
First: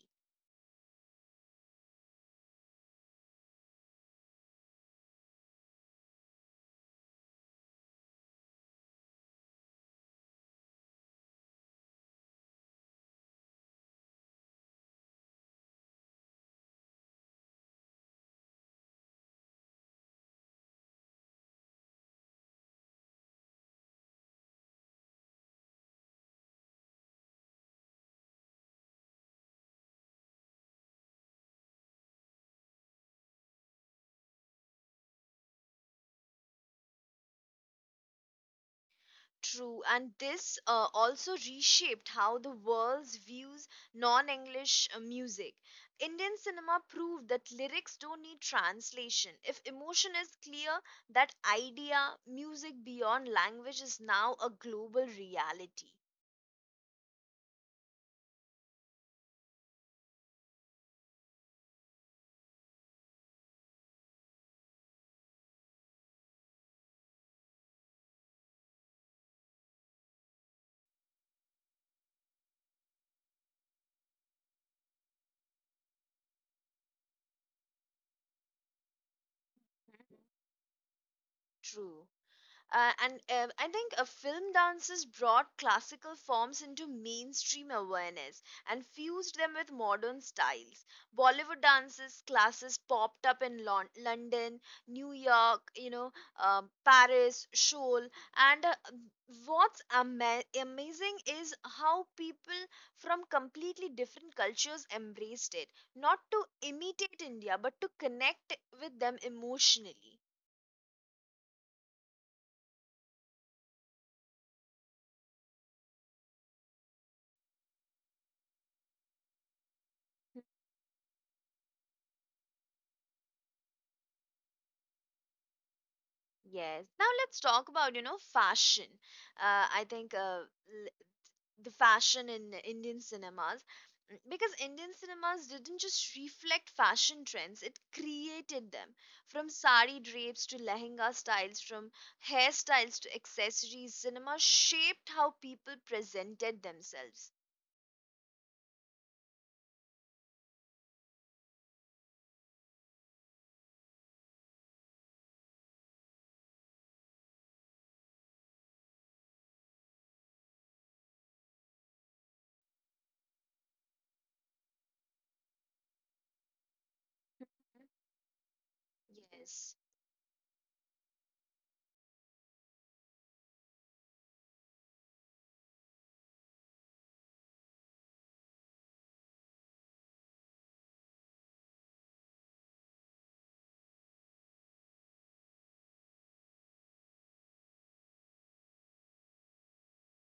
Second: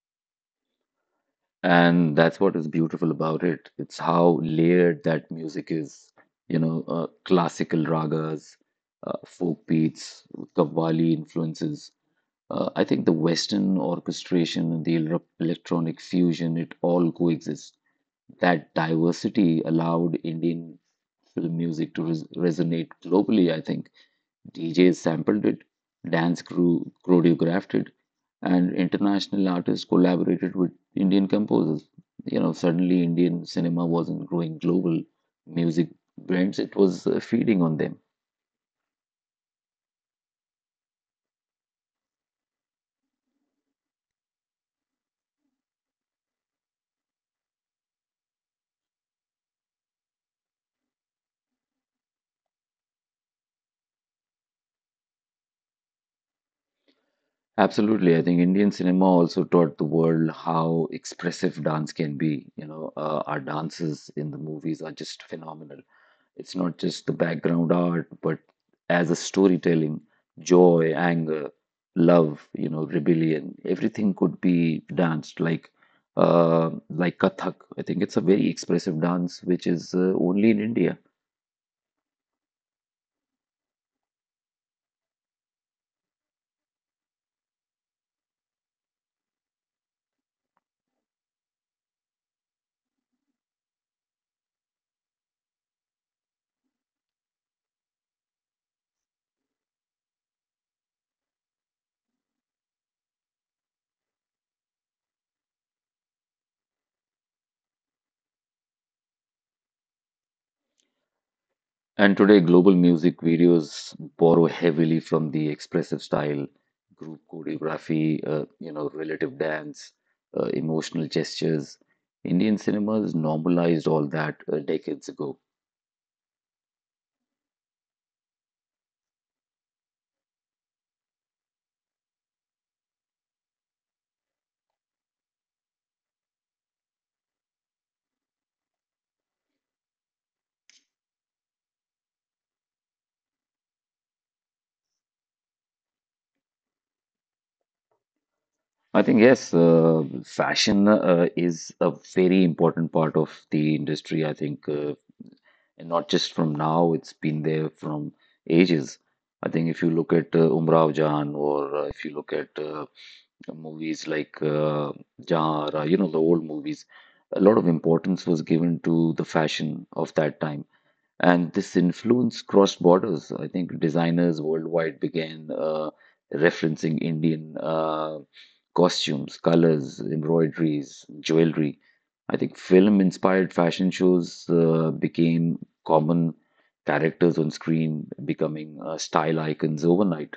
[SPEAKER 2] And that's what is beautiful about it. It's how layered that music is. You know, classical ragas, folk beats, Qawwali influences. I think the Western orchestration and the electronic fusion, it all coexists. That diversity allowed Indian film music to resonate globally, I think. DJs sampled it, dance crew choreographed it, and international artists collaborated with Indian composers. You know, suddenly Indian cinema wasn't growing global music brands, it was feeding on them.
[SPEAKER 1] True, and this also reshaped how the world views non English music. Indian cinema proved that lyrics don't need translation. If emotion is clear, that idea, music beyond language, is now a global reality.
[SPEAKER 2] Absolutely. I think Indian cinema also taught the world how expressive dance can be. You know, our dances in the movies are just phenomenal. It's not just the background art, but as a storytelling, joy, anger, love, you know, rebellion, everything could be danced like Kathak. I think it's a very expressive dance which is only in India.
[SPEAKER 1] True. And I think film dances brought classical forms into mainstream awareness and fused them with modern styles. Bollywood dances classes popped up in London, New York, Paris, Seoul, and what's amazing is how people from completely different cultures embraced it, not to imitate India, but to connect with them emotionally.
[SPEAKER 2] And today, global music videos borrow heavily from the expressive style, group choreography, relative dance, emotional gestures. Indian cinemas normalized all that decades ago.
[SPEAKER 1] Yes. Now let's talk about fashion. I think the fashion in Indian cinemas, because Indian cinemas didn't just reflect fashion trends, it created them. From sari drapes to lehenga styles, from hairstyles to accessories, cinema shaped how people presented themselves.
[SPEAKER 2] I think yes, fashion is a very important part of the industry. I think, and not just from now; it's been there from ages. I think if you look at Umrao Jahan, or if you look at movies like Jahara, you know, the old movies, a lot of importance was given to the
[SPEAKER 1] Yes.
[SPEAKER 2] fashion of that time. And this influence crossed borders. I think designers worldwide began referencing Indian costumes, colors, embroideries, jewelry. I think film-inspired fashion shows became common characters on screen, becoming style icons overnight.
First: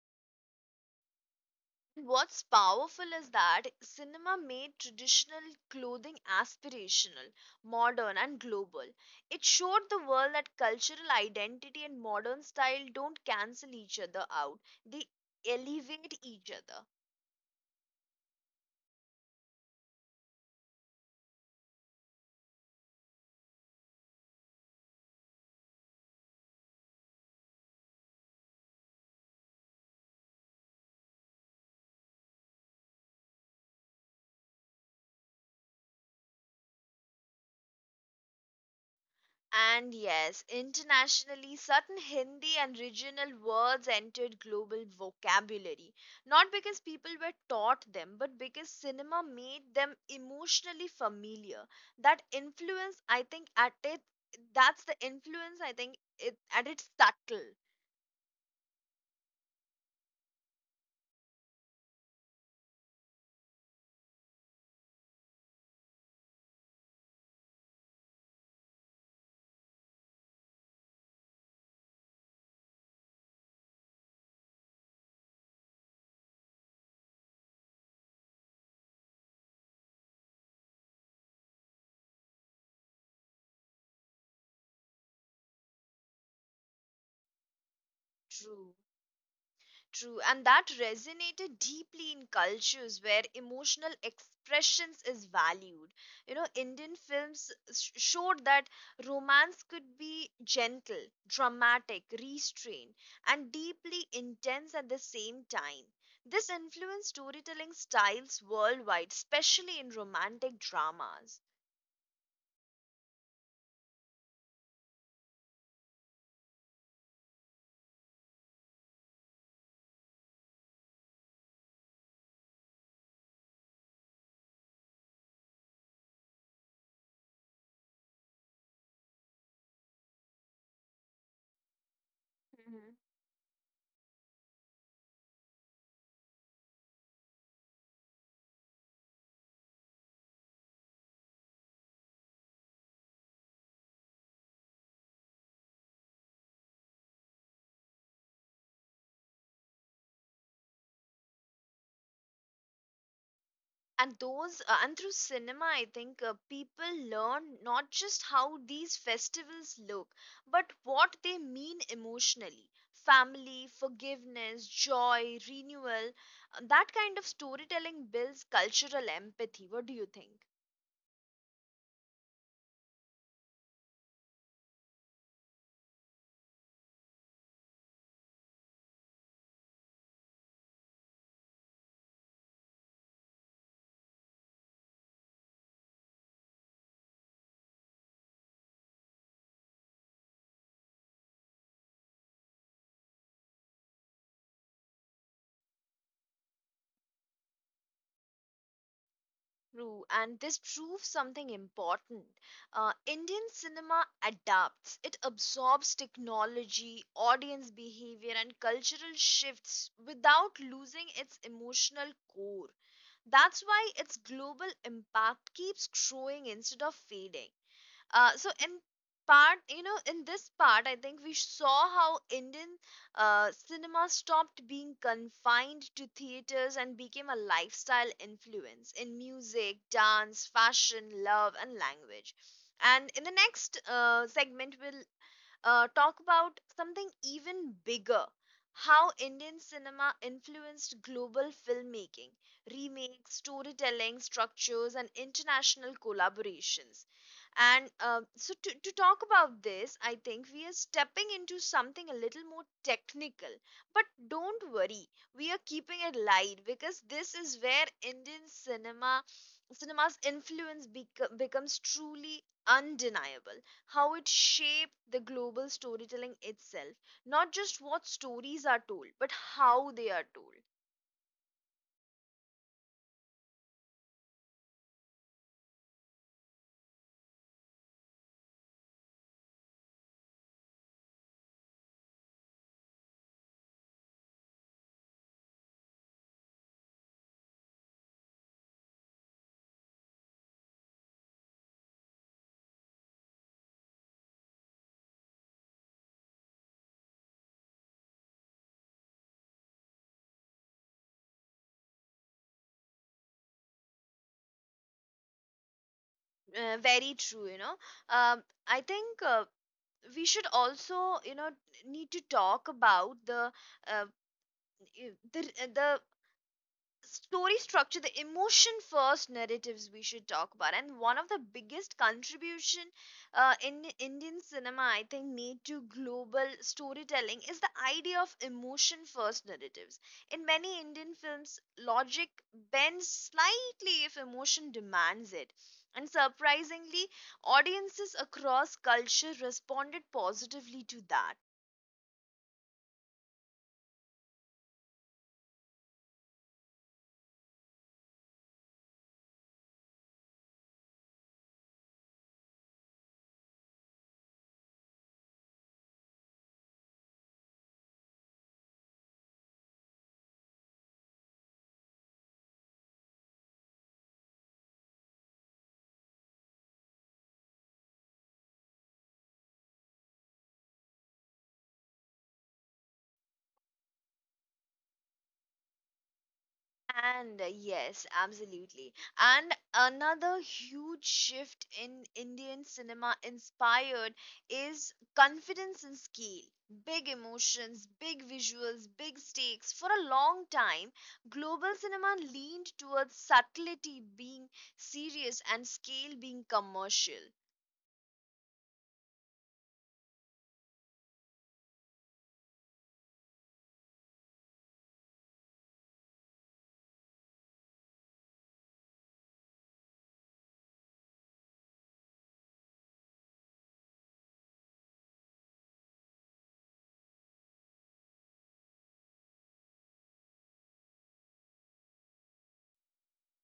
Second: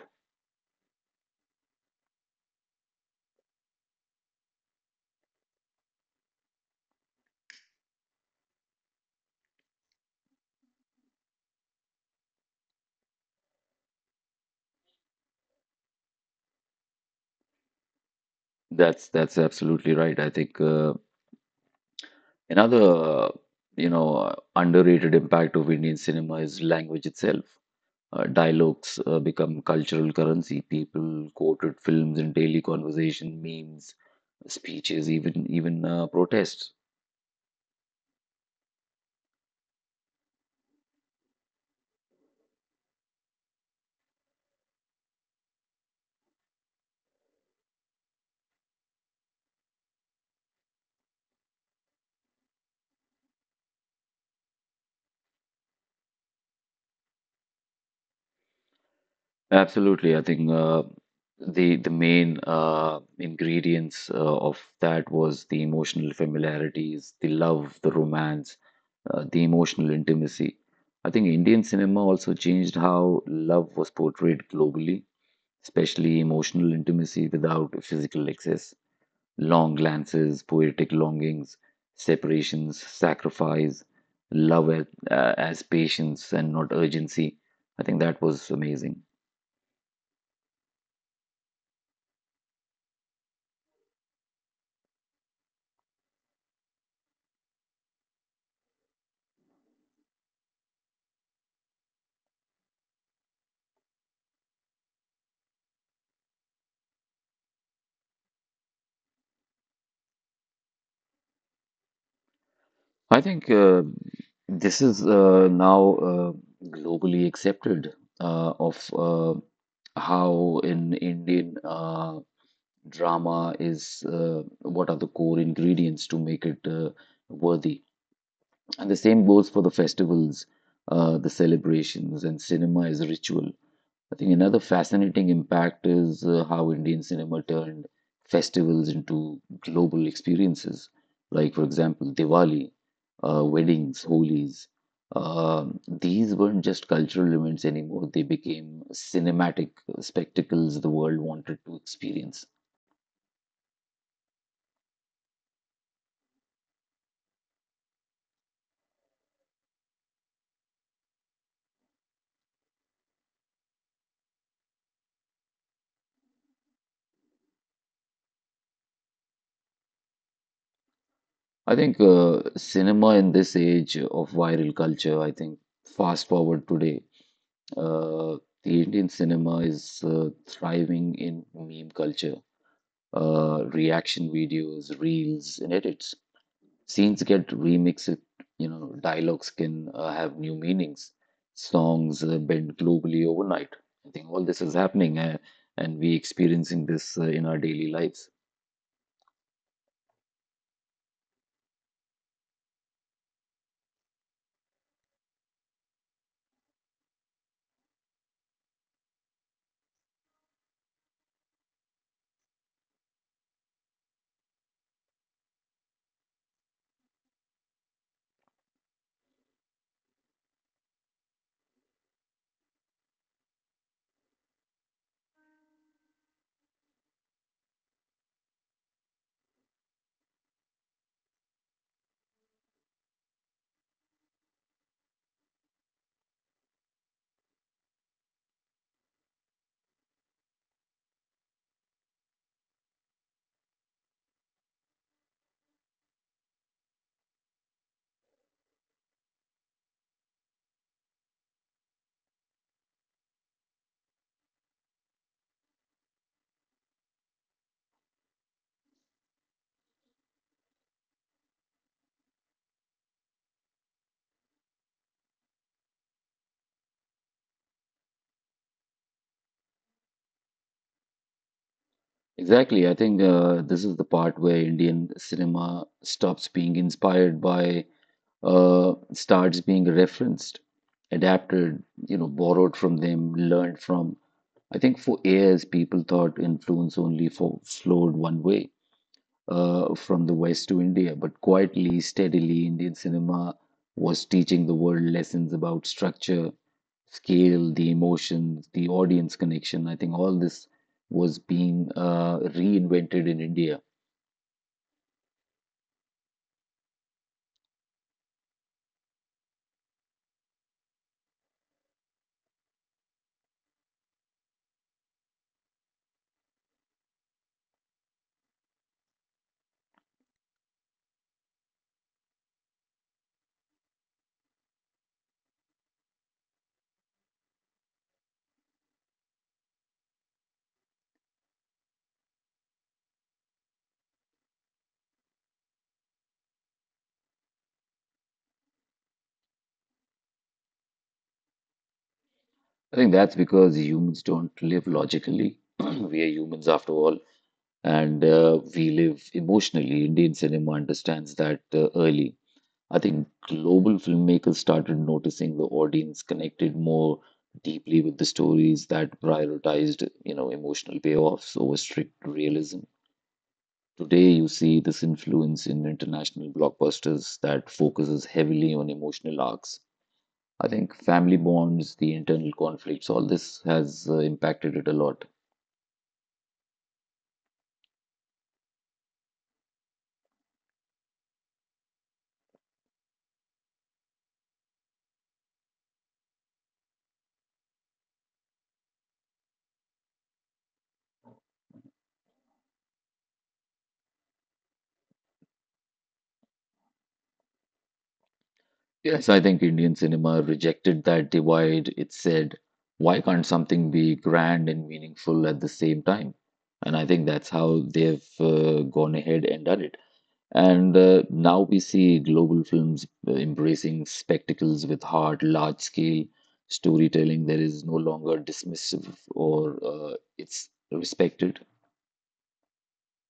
[SPEAKER 1] And what's powerful is that cinema made traditional clothing aspirational, modern, and global. It showed the world that cultural identity and modern style don't cancel each other out, they elevate each other.
[SPEAKER 2] That's absolutely right. I think another you know underrated impact of Indian cinema is language itself. Dialogues become cultural currency. People quoted films in daily conversation, memes, speeches, even even protests.
[SPEAKER 1] And yes, internationally, certain Hindi and regional words entered global vocabulary. Not because people were taught them, but because cinema made them emotionally familiar. That influence, I think, that's the influence, I think, at its subtle.
[SPEAKER 2] Absolutely, I think the main ingredients of that was the emotional familiarities, the love, the romance, the emotional intimacy. I think Indian cinema also changed how love was portrayed globally, especially emotional intimacy without physical excess. Long glances, poetic longings, separations, sacrifice, love as patience and not urgency. I think that was amazing.
[SPEAKER 1] True. True, and that resonated deeply in cultures where emotional expressions is valued. You know, Indian films showed that romance could be gentle, dramatic, restrained, and deeply intense at the same time. This influenced storytelling styles worldwide, especially in romantic dramas.
[SPEAKER 2] I think this is now globally accepted of how in Indian drama is what are the core ingredients to make it worthy. And the same goes for the festivals, the celebrations, and cinema as a ritual. I think another fascinating impact is how Indian cinema turned festivals into global experiences. Like, for example, Diwali, weddings, Holis. These weren't just cultural events anymore, they became cinematic spectacles the world wanted to experience.
[SPEAKER 1] And through cinema, I think, people learn not just how these festivals look, but what they mean emotionally: family, forgiveness, joy, renewal. That kind of storytelling builds cultural empathy. What do you think?
[SPEAKER 2] I think cinema in this age of viral culture, I think fast forward today, uh, the Indian cinema is thriving in meme culture, reaction videos, reels, and edits. Scenes get remixed, you know, dialogues can have new meanings, songs bend globally overnight. I think all this is happening and we experiencing this in our daily lives.
[SPEAKER 1] Roo? And this proves something important. Indian cinema adapts, it absorbs technology, audience behavior, and cultural shifts without losing its emotional core. That's why its global impact keeps growing instead of fading. So in this part, I think we saw how Indian cinema stopped being confined to theaters and became a lifestyle influence in music, dance, fashion, love, and language. And in the next segment, we'll talk about something even bigger: how Indian cinema influenced global filmmaking, remakes, storytelling, structures, and international collaborations. And so, to talk about this, I think we are stepping into something a little more technical. But don't worry, we are keeping it light, because this is where Indian cinema's influence becomes truly undeniable: how it shaped the global storytelling itself, not just what stories are told, but how they are told.
[SPEAKER 2] Exactly. I think this is the part where Indian cinema stops being inspired by, starts being referenced, adapted, you know, borrowed from them, learned from. I think for years, people thought influence only fo flowed one way, from the West to India, but quietly, steadily, Indian cinema was teaching the world lessons about structure, scale, the emotions, the audience connection. I think all this was being reinvented in India.
[SPEAKER 1] Very true. Um, I think we should also need to talk about the uh, i- the the story structure, the emotion first narratives we should talk about. And one of the biggest contribution in Indian cinema, I think, made to global storytelling is the idea of emotion first narratives. In many Indian films, logic bends slightly if emotion demands it. And surprisingly, audiences across culture responded positively to that.
[SPEAKER 2] I think that's because humans don't live logically. We are humans after all, and we live emotionally. Indian cinema understands that early. I think global filmmakers started noticing the audience connected more deeply with the stories that prioritized, you know, emotional payoffs over strict realism. Today, you see this influence in international blockbusters that focuses heavily on emotional arcs. I think family bonds, the internal conflicts, all this has impacted it a lot.
[SPEAKER 1] And yes, absolutely. And another huge shift in Indian cinema inspired is confidence and scale. Big emotions, big visuals, big stakes. For a long time, global cinema leaned towards subtlety being serious and scale being commercial.
[SPEAKER 2] Yes, I think Indian cinema rejected that divide. It said, why can't something be grand and meaningful at the same time? And I think that's how they've gone ahead and done it. And now we see global films embracing spectacles with heart, large scale storytelling that is no longer dismissive or it's respected.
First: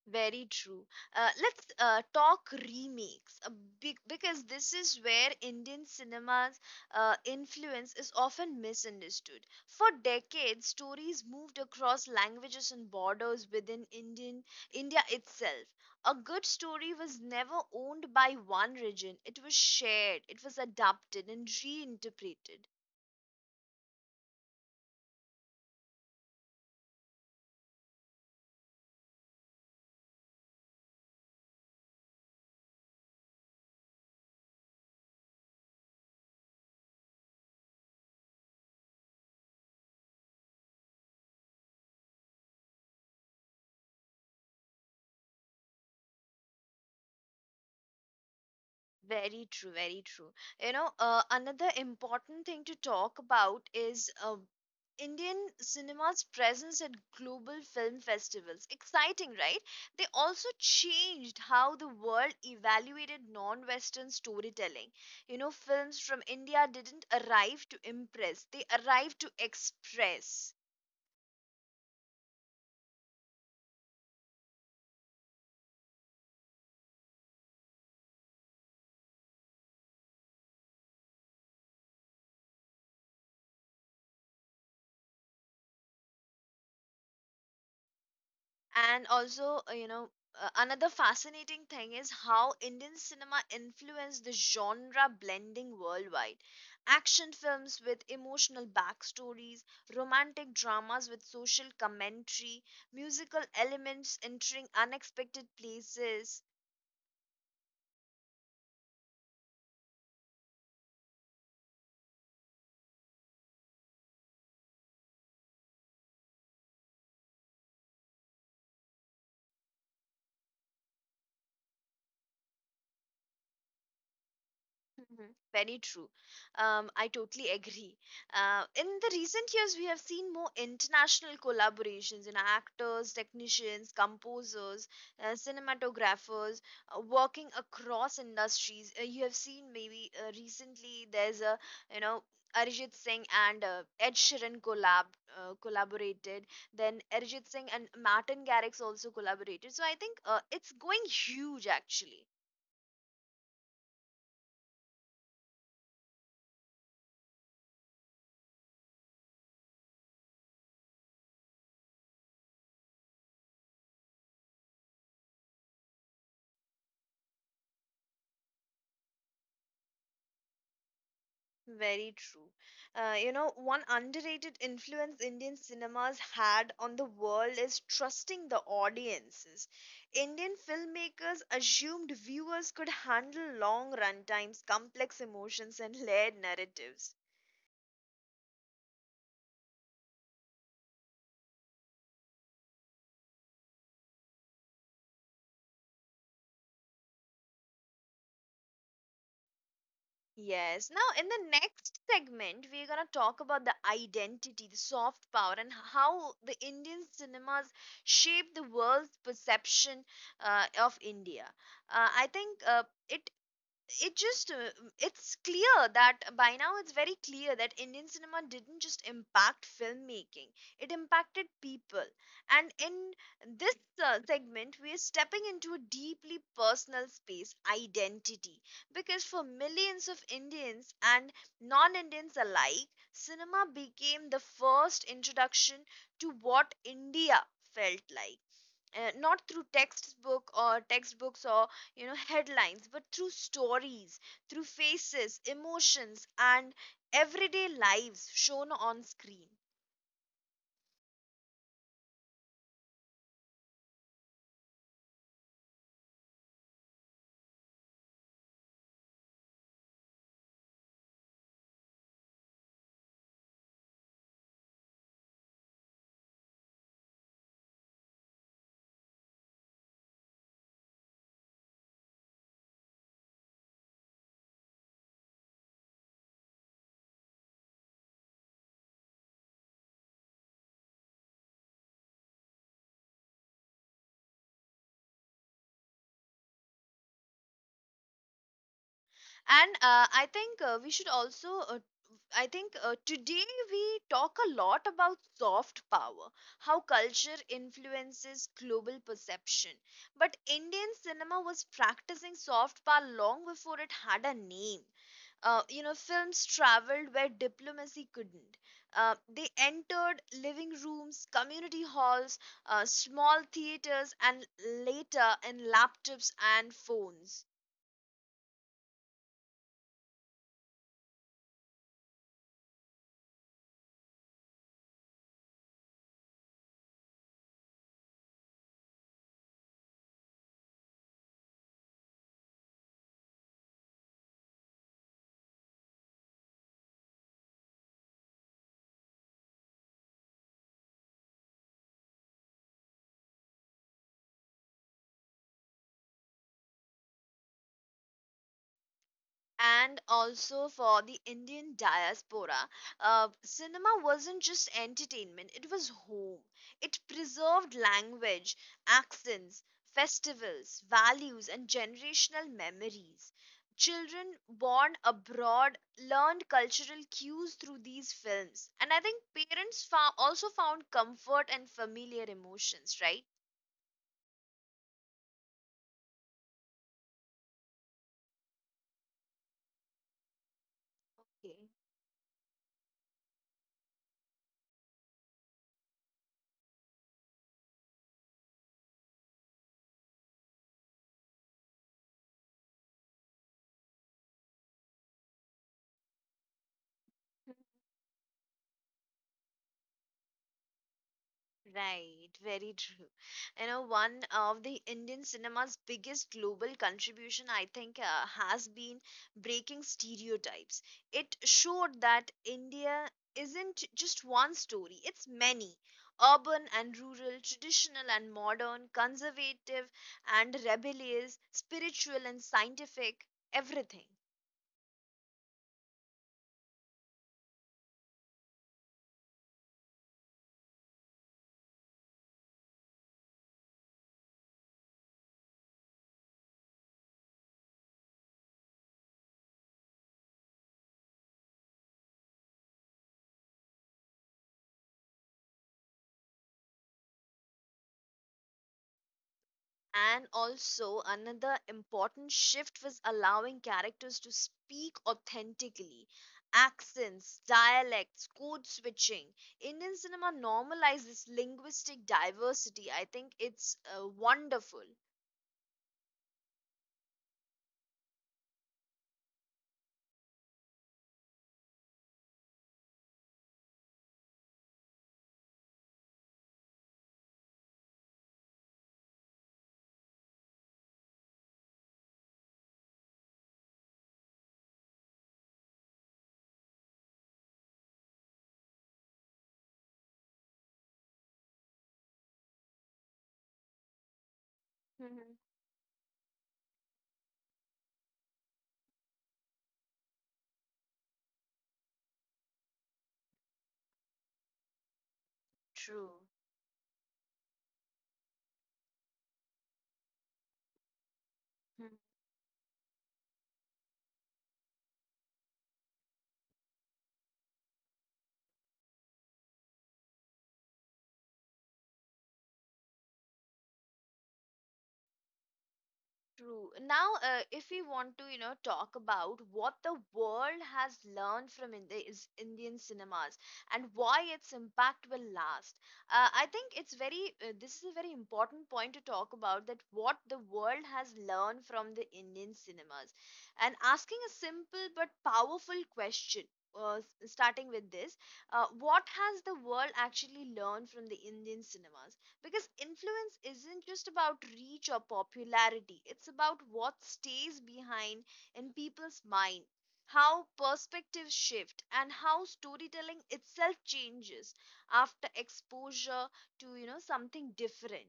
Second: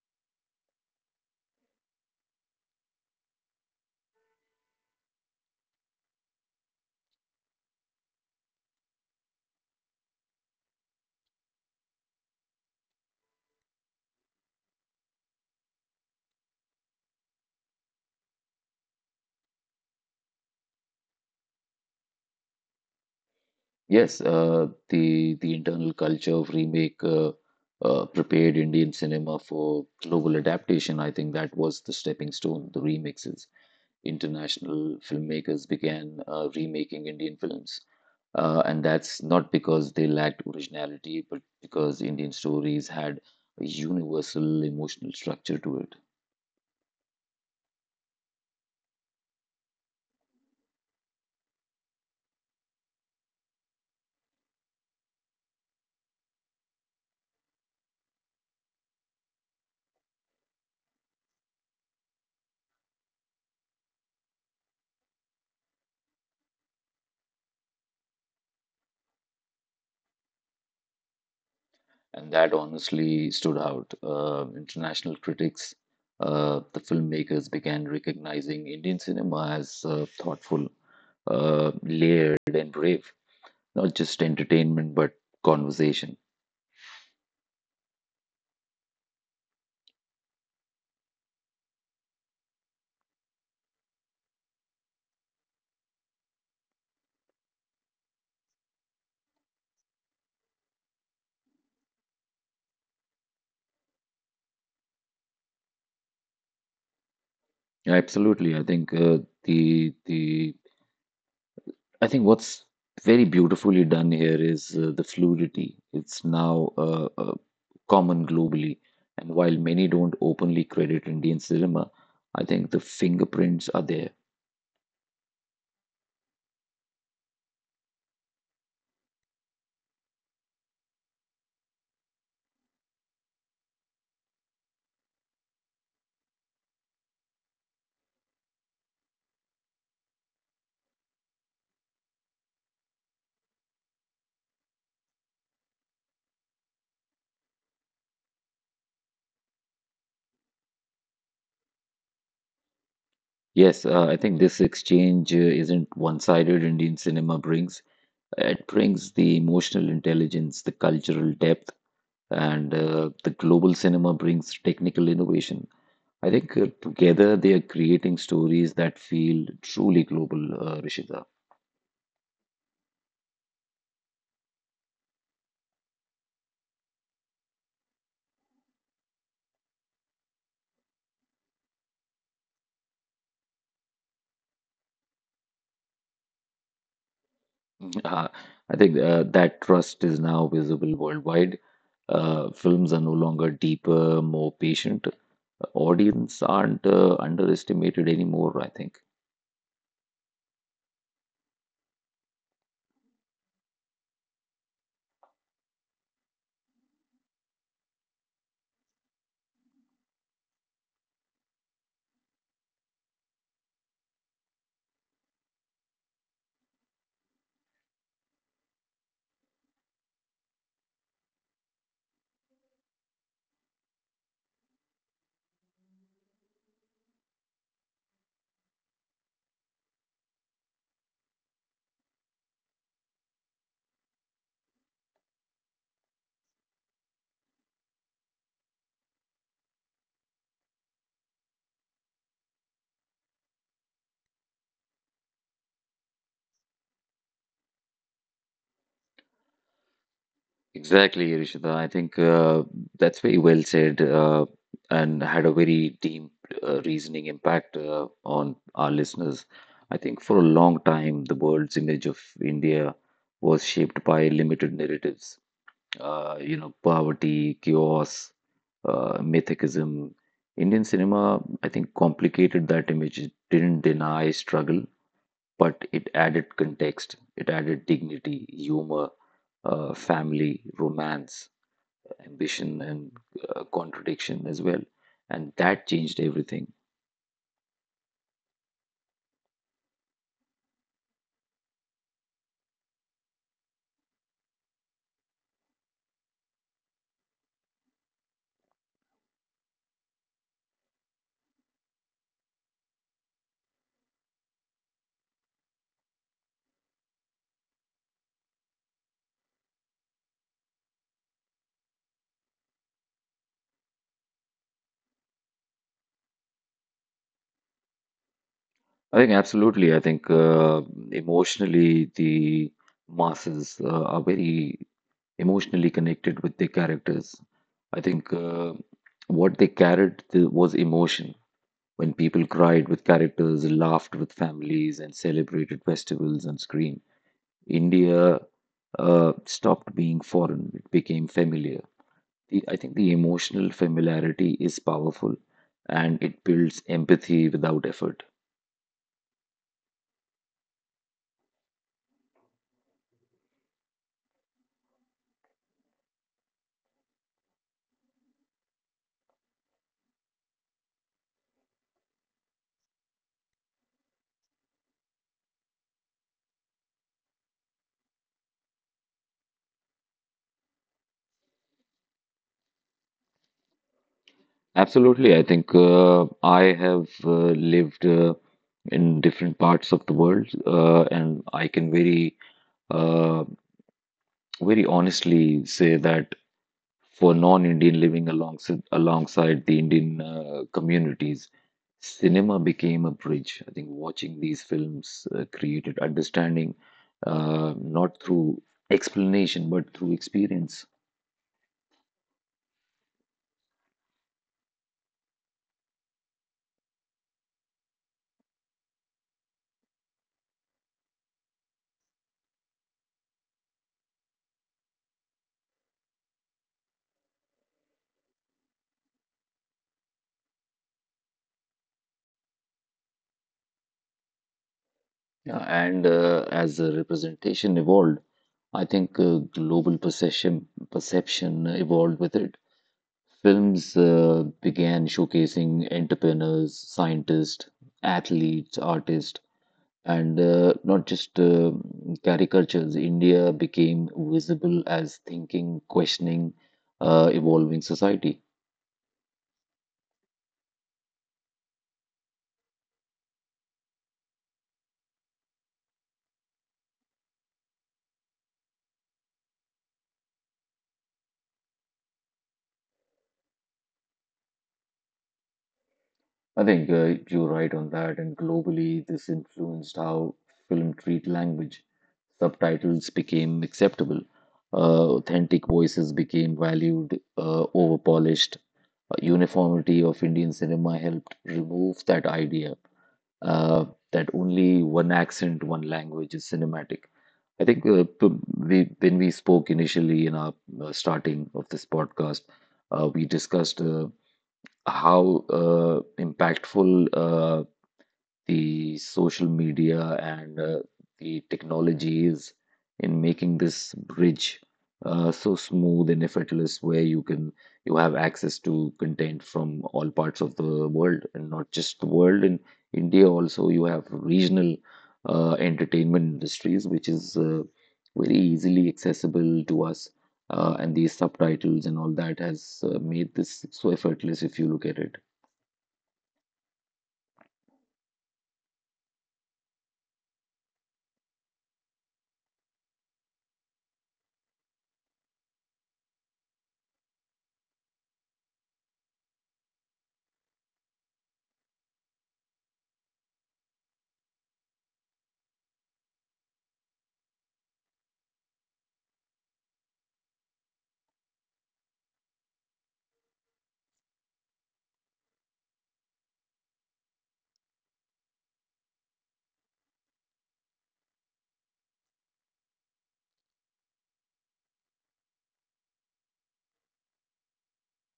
[SPEAKER 1] Very true. Let's talk remakes, because this is where Indian cinema's influence is often misunderstood. For decades, stories moved across languages and borders within India itself. A good story was never owned by one region. It was shared, it was adapted and reinterpreted.
[SPEAKER 2] Yes, the internal culture of remake prepared Indian cinema for global adaptation. I think that was the stepping stone, the remixes. International filmmakers began remaking Indian films, and that's not because they lacked originality, but because Indian stories had a universal emotional structure to it.
[SPEAKER 1] Very true, very true. You know, another important thing to talk about is Indian cinema's presence at global film festivals. Exciting, right? They also changed how the world evaluated non Western storytelling. You know, films from India didn't arrive to impress, they arrived to express.
[SPEAKER 2] And that honestly stood out. International critics, the filmmakers began recognizing Indian cinema as thoughtful, layered, and brave, not just entertainment but conversation.
[SPEAKER 1] And also, another fascinating thing is how Indian cinema influenced the genre blending worldwide: action films with emotional backstories, romantic dramas with social commentary, musical elements entering unexpected places.
[SPEAKER 2] Yeah, absolutely. I think the I think what's very beautifully done here is the fluidity. It's now common globally, and while many don't openly credit Indian cinema, I think the fingerprints are there.
[SPEAKER 1] Mhm. Very true. I totally agree. In the recent years, we have seen more international collaborations in actors, technicians, composers, cinematographers working across industries. You have seen, maybe recently, there's a you know Arijit Singh and Ed Sheeran collaborated. Then Arijit Singh and Martin Garrix also collaborated. So I think it's going huge actually.
[SPEAKER 2] Yes, I think this exchange isn't one-sided. Indian cinema brings it brings the emotional intelligence, the cultural depth, and the global cinema brings technical innovation. I think together they are creating stories that feel truly global, Rishita.
[SPEAKER 1] Very true. You know, one underrated influence Indian cinemas had on the world is trusting the audiences. Indian filmmakers assumed viewers could handle long runtimes, complex emotions, and layered narratives.
[SPEAKER 2] Mm-hmm. I think that trust is now visible worldwide. Films are no longer deeper, more patient. Audience aren't underestimated anymore, I think.
[SPEAKER 1] Yes. Now, in the next segment, we're going to talk about the identity, the soft power, and how the Indian cinemas shape the world's perception of India. I think it it just it's clear that by now it's very clear that Indian cinema didn't just impact filmmaking, it impacted people, and in this segment we are stepping into a deeply personal space, identity, because for millions of Indians and non-Indians alike, cinema became the first introduction to what India felt like, not through textbook or textbooks or headlines, but through stories, through faces, emotions, and everyday lives shown on screen.
[SPEAKER 2] Exactly, Rishita. I think that's very well said and had a very deep reasoning impact on our listeners. I think for a long time, the world's image of India was shaped by limited narratives, you know, poverty, chaos, mythicism. Indian cinema, I think, complicated that image. It didn't deny struggle, but it added context, it added dignity, humor, family, romance, ambition, and contradiction as well. And that changed everything.
[SPEAKER 1] And I think we should also I think today we talk a lot about soft power, how culture influences global perception. But Indian cinema was practicing soft power long before it had a name. You know, films traveled where diplomacy couldn't. They entered living rooms, community halls, small theaters, and later in laptops and phones.
[SPEAKER 2] I think absolutely. I think emotionally, the masses are very emotionally connected with their characters. I think what they was emotion. When people cried with characters, laughed with families, and celebrated festivals on screen, India stopped being foreign, it became familiar. I think the emotional familiarity is powerful and it builds empathy without effort.
[SPEAKER 1] And also for the Indian diaspora, cinema wasn't just entertainment, it was home. It preserved language, accents, festivals, values, and generational memories. Children born abroad learned cultural cues through these films, and I think also found comfort and familiar emotions, right?
[SPEAKER 2] Absolutely. I think I have lived in different parts of the world, and
[SPEAKER 1] Okay.
[SPEAKER 2] I can very, uh, very honestly say that for non-Indian living alongside the Indian communities, cinema became a bridge. I think watching these films created understanding, not through explanation but through experience.
[SPEAKER 1] Right, very true. You know, one of the Indian cinema's biggest global contribution, I think, has been breaking stereotypes. It showed that India isn't just one story, it's many: urban and rural, traditional and modern, conservative and rebellious, spiritual and scientific, everything.
[SPEAKER 2] Yeah, and as the representation evolved, I think global perception evolved with it. Films began showcasing entrepreneurs, scientists, athletes, artists. And not just caricatures, India became visible as thinking, questioning, evolving society.
[SPEAKER 1] And also, another important shift was allowing characters to speak authentically. Accents, dialects, code switching. Indian cinema normalizes linguistic diversity. I think it's wonderful.
[SPEAKER 2] I think you're right on that. And globally, this influenced how film treat language. Subtitles became acceptable. Authentic voices became valued over polished. Uniformity of Indian cinema helped remove that idea uh, that only one accent, one language is cinematic. I think we, when we spoke initially in our starting of this podcast, we discussed how
[SPEAKER 1] Mhm.
[SPEAKER 2] impactful the social media and the technologies in making this bridge so smooth and
[SPEAKER 1] True.
[SPEAKER 2] effortless where you have access to content from all parts of the world and not just the world. In India also you have regional entertainment industries which is very easily accessible to us, and these subtitles and all that has made this so effortless if you look at it.
[SPEAKER 1] True. Now, if we want to, you know, talk about what the world has learned from Indi- is Indian cinemas and why its impact will last, I think it's this is a very important point to talk about, that what the world has learned from the Indian cinemas. And asking a simple but powerful question. Starting with this, what has the world actually learned from the Indian cinemas? Because influence isn't just about reach or popularity, it's about what stays behind in people's mind, how perspectives shift, and how storytelling itself changes after exposure to, you know, something different.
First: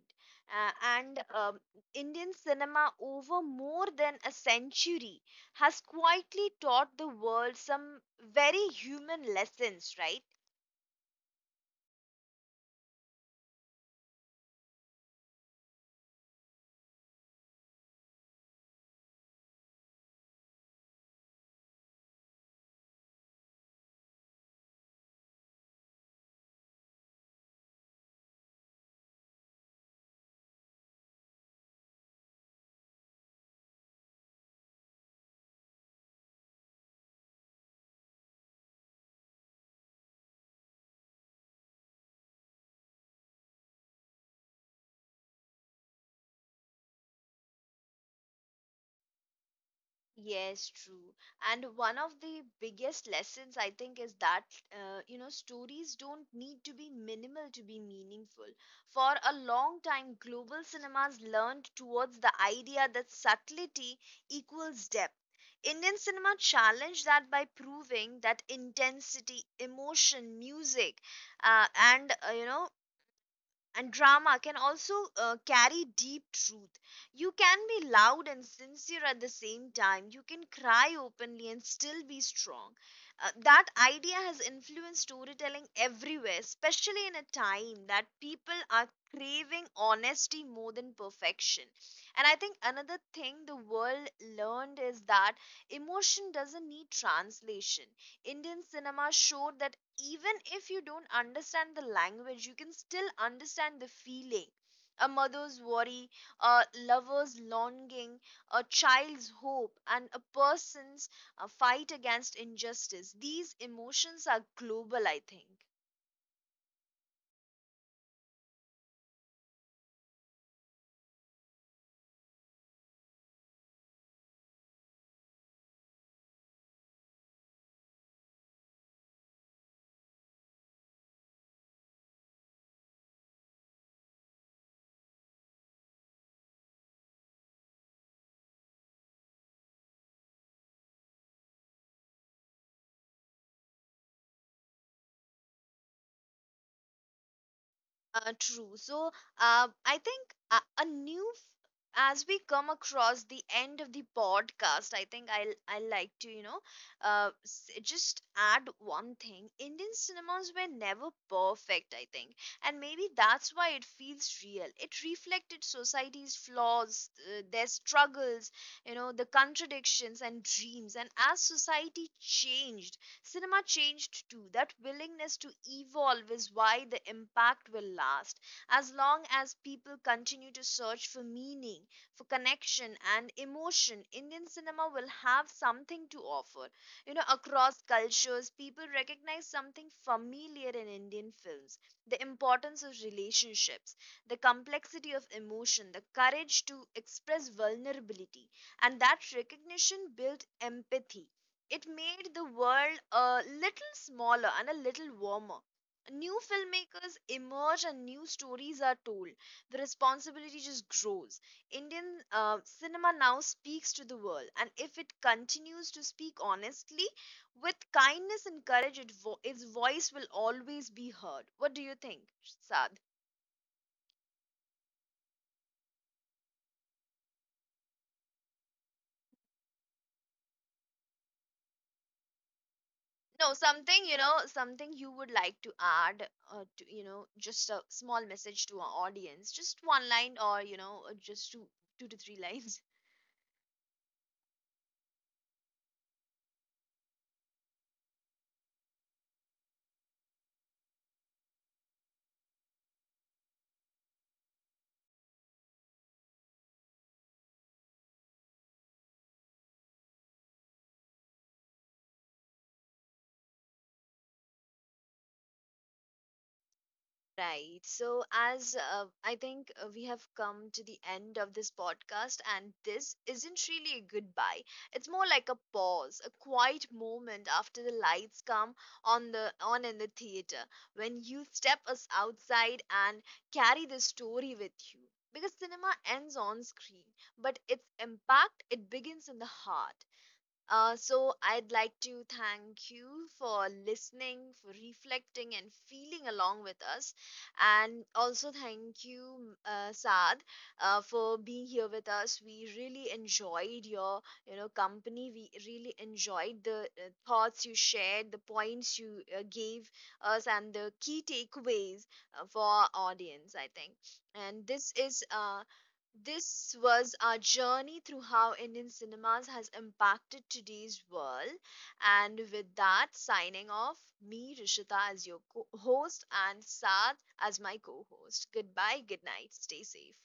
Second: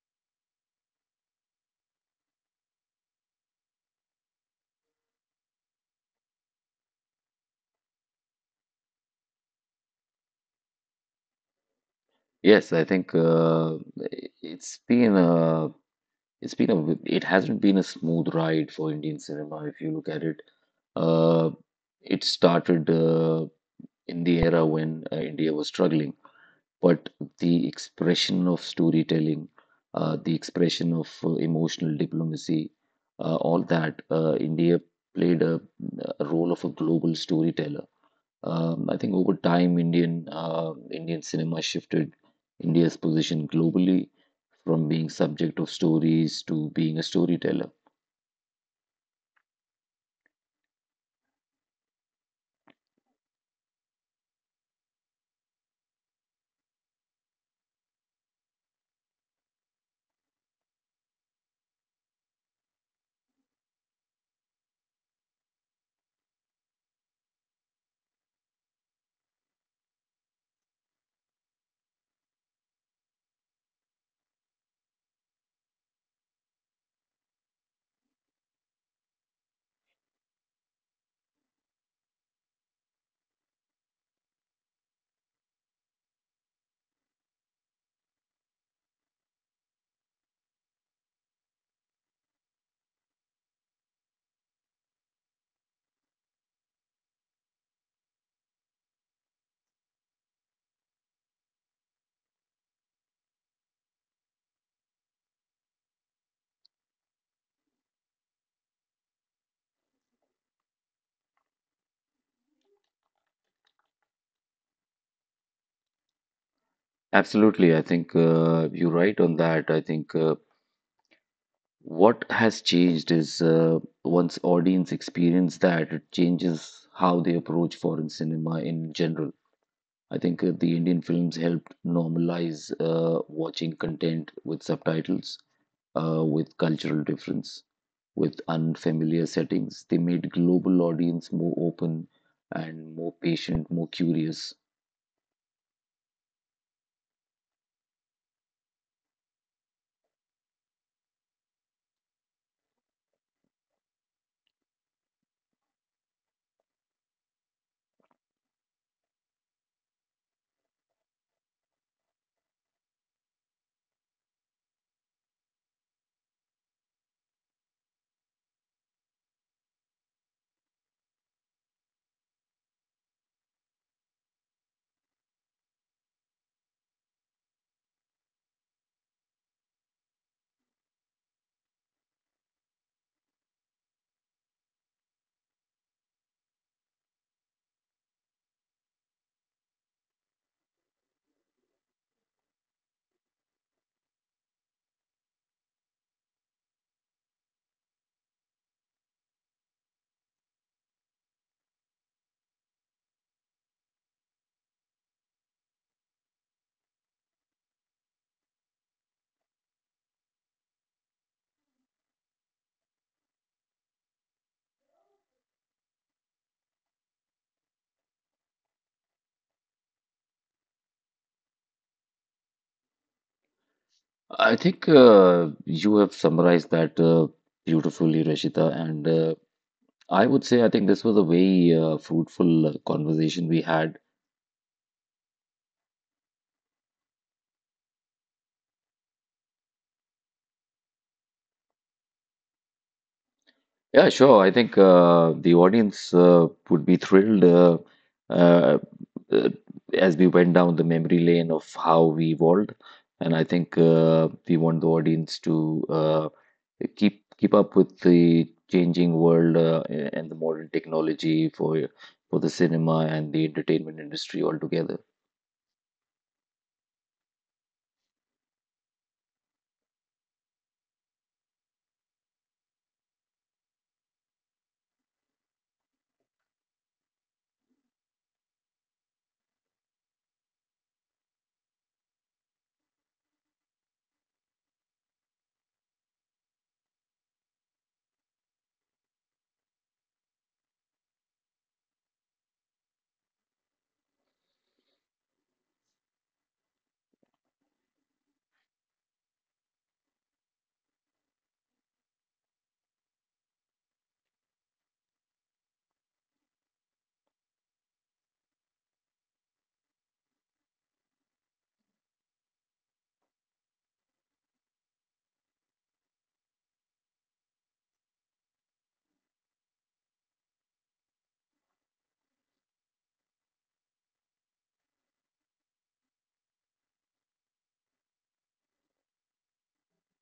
[SPEAKER 1] Uh, and Indian cinema, over more than a century, has quietly taught the world some very human lessons, right?
[SPEAKER 2] Yes, I think it's been a it's been a w- it has been a it has not been a smooth ride for Indian cinema if you look at it. Uh, it started in the era when India was struggling, but the expression of storytelling, the expression of emotional diplomacy, all that India played a role of a global storyteller. I think over time, Indian cinema shifted India's position globally from being subject of stories to being a storyteller.
[SPEAKER 1] Yes, true. And one of the biggest lessons, I think, is that, you know, stories don't need to be minimal to be meaningful. For a long time, global cinemas learned towards the idea that subtlety equals depth. Indian cinema challenged that by proving that intensity, emotion, music, uh, and you know and drama can also carry deep truth. You can be loud and sincere at the same time. You can cry openly and still be strong. That idea has influenced storytelling everywhere, especially in a time that people are craving honesty more than perfection. And I think another thing the world learned is that emotion doesn't need translation. Indian cinema showed that even if you don't understand the language, you can still understand the feeling. A mother's worry, a lover's longing, a child's hope, and a person's fight against injustice. These emotions are global, I think.
[SPEAKER 2] Absolutely, I think you're right on that. I think what has changed is once audience experience that, it changes how they approach foreign cinema in general. I think the Indian films helped normalize watching content with subtitles, with cultural difference, with unfamiliar settings. They made global audience more open and more patient, more curious.
[SPEAKER 1] True. So, I think a new, f- as we come across the end of the podcast, I think I like to, you know, just add one thing. Indian cinemas were never perfect, I think, and maybe that's why it feels real. It reflected society's flaws, their struggles, you know, the contradictions and dreams. And as society changed, cinema changed too. That willingness to evolve is why the impact will last. As long as people continue to search for meaning, for connection, and emotion, Indian cinema will have something to offer. You know, across cultures, people recognize something familiar in Indian films: the importance of relationships, the complexity of emotion, the courage to express vulnerability. And that recognition built empathy, it made the world a little smaller and a little warmer. New filmmakers emerge and new stories are told. The responsibility just grows. Indian cinema now speaks to the world, and if it continues to speak honestly, with kindness and courage, its voice will always be heard. What do you think, Sad?
[SPEAKER 2] I think you have summarized that beautifully, Rashita. And I would say I think this was a very fruitful
[SPEAKER 1] No,
[SPEAKER 2] conversation we
[SPEAKER 1] something,
[SPEAKER 2] had.
[SPEAKER 1] you know, something you would like to add to, you know, just a small message to our audience, just one line, or you know, just two to three lines.
[SPEAKER 2] Yeah, sure. I think the audience would be thrilled uh, uh, as we went down the memory lane of how we evolved, and I think we want the audience to keep up with the changing world and the modern technology for the cinema and the entertainment industry altogether.
[SPEAKER 1] Right. So, as I think we have come to the end of this podcast, and this isn't really a goodbye. It's more like a pause, a quiet moment after the lights come on the on in the theater, when you step us outside and carry the story with you. Because cinema ends on screen, but its impact, it begins in the heart. So, I'd like to thank you for listening, for reflecting, and feeling along with us. And also, thank you, Saad, for being here with us. We really enjoyed your, you know, company. We really enjoyed the thoughts you shared, the points you gave us, and the key takeaways for our audience. I think, and this is this was our journey through how Indian cinemas has impacted today's world. And with that, signing off, me, Rishita, as your co- host, and Saad as my co host. Goodbye, good night, stay safe.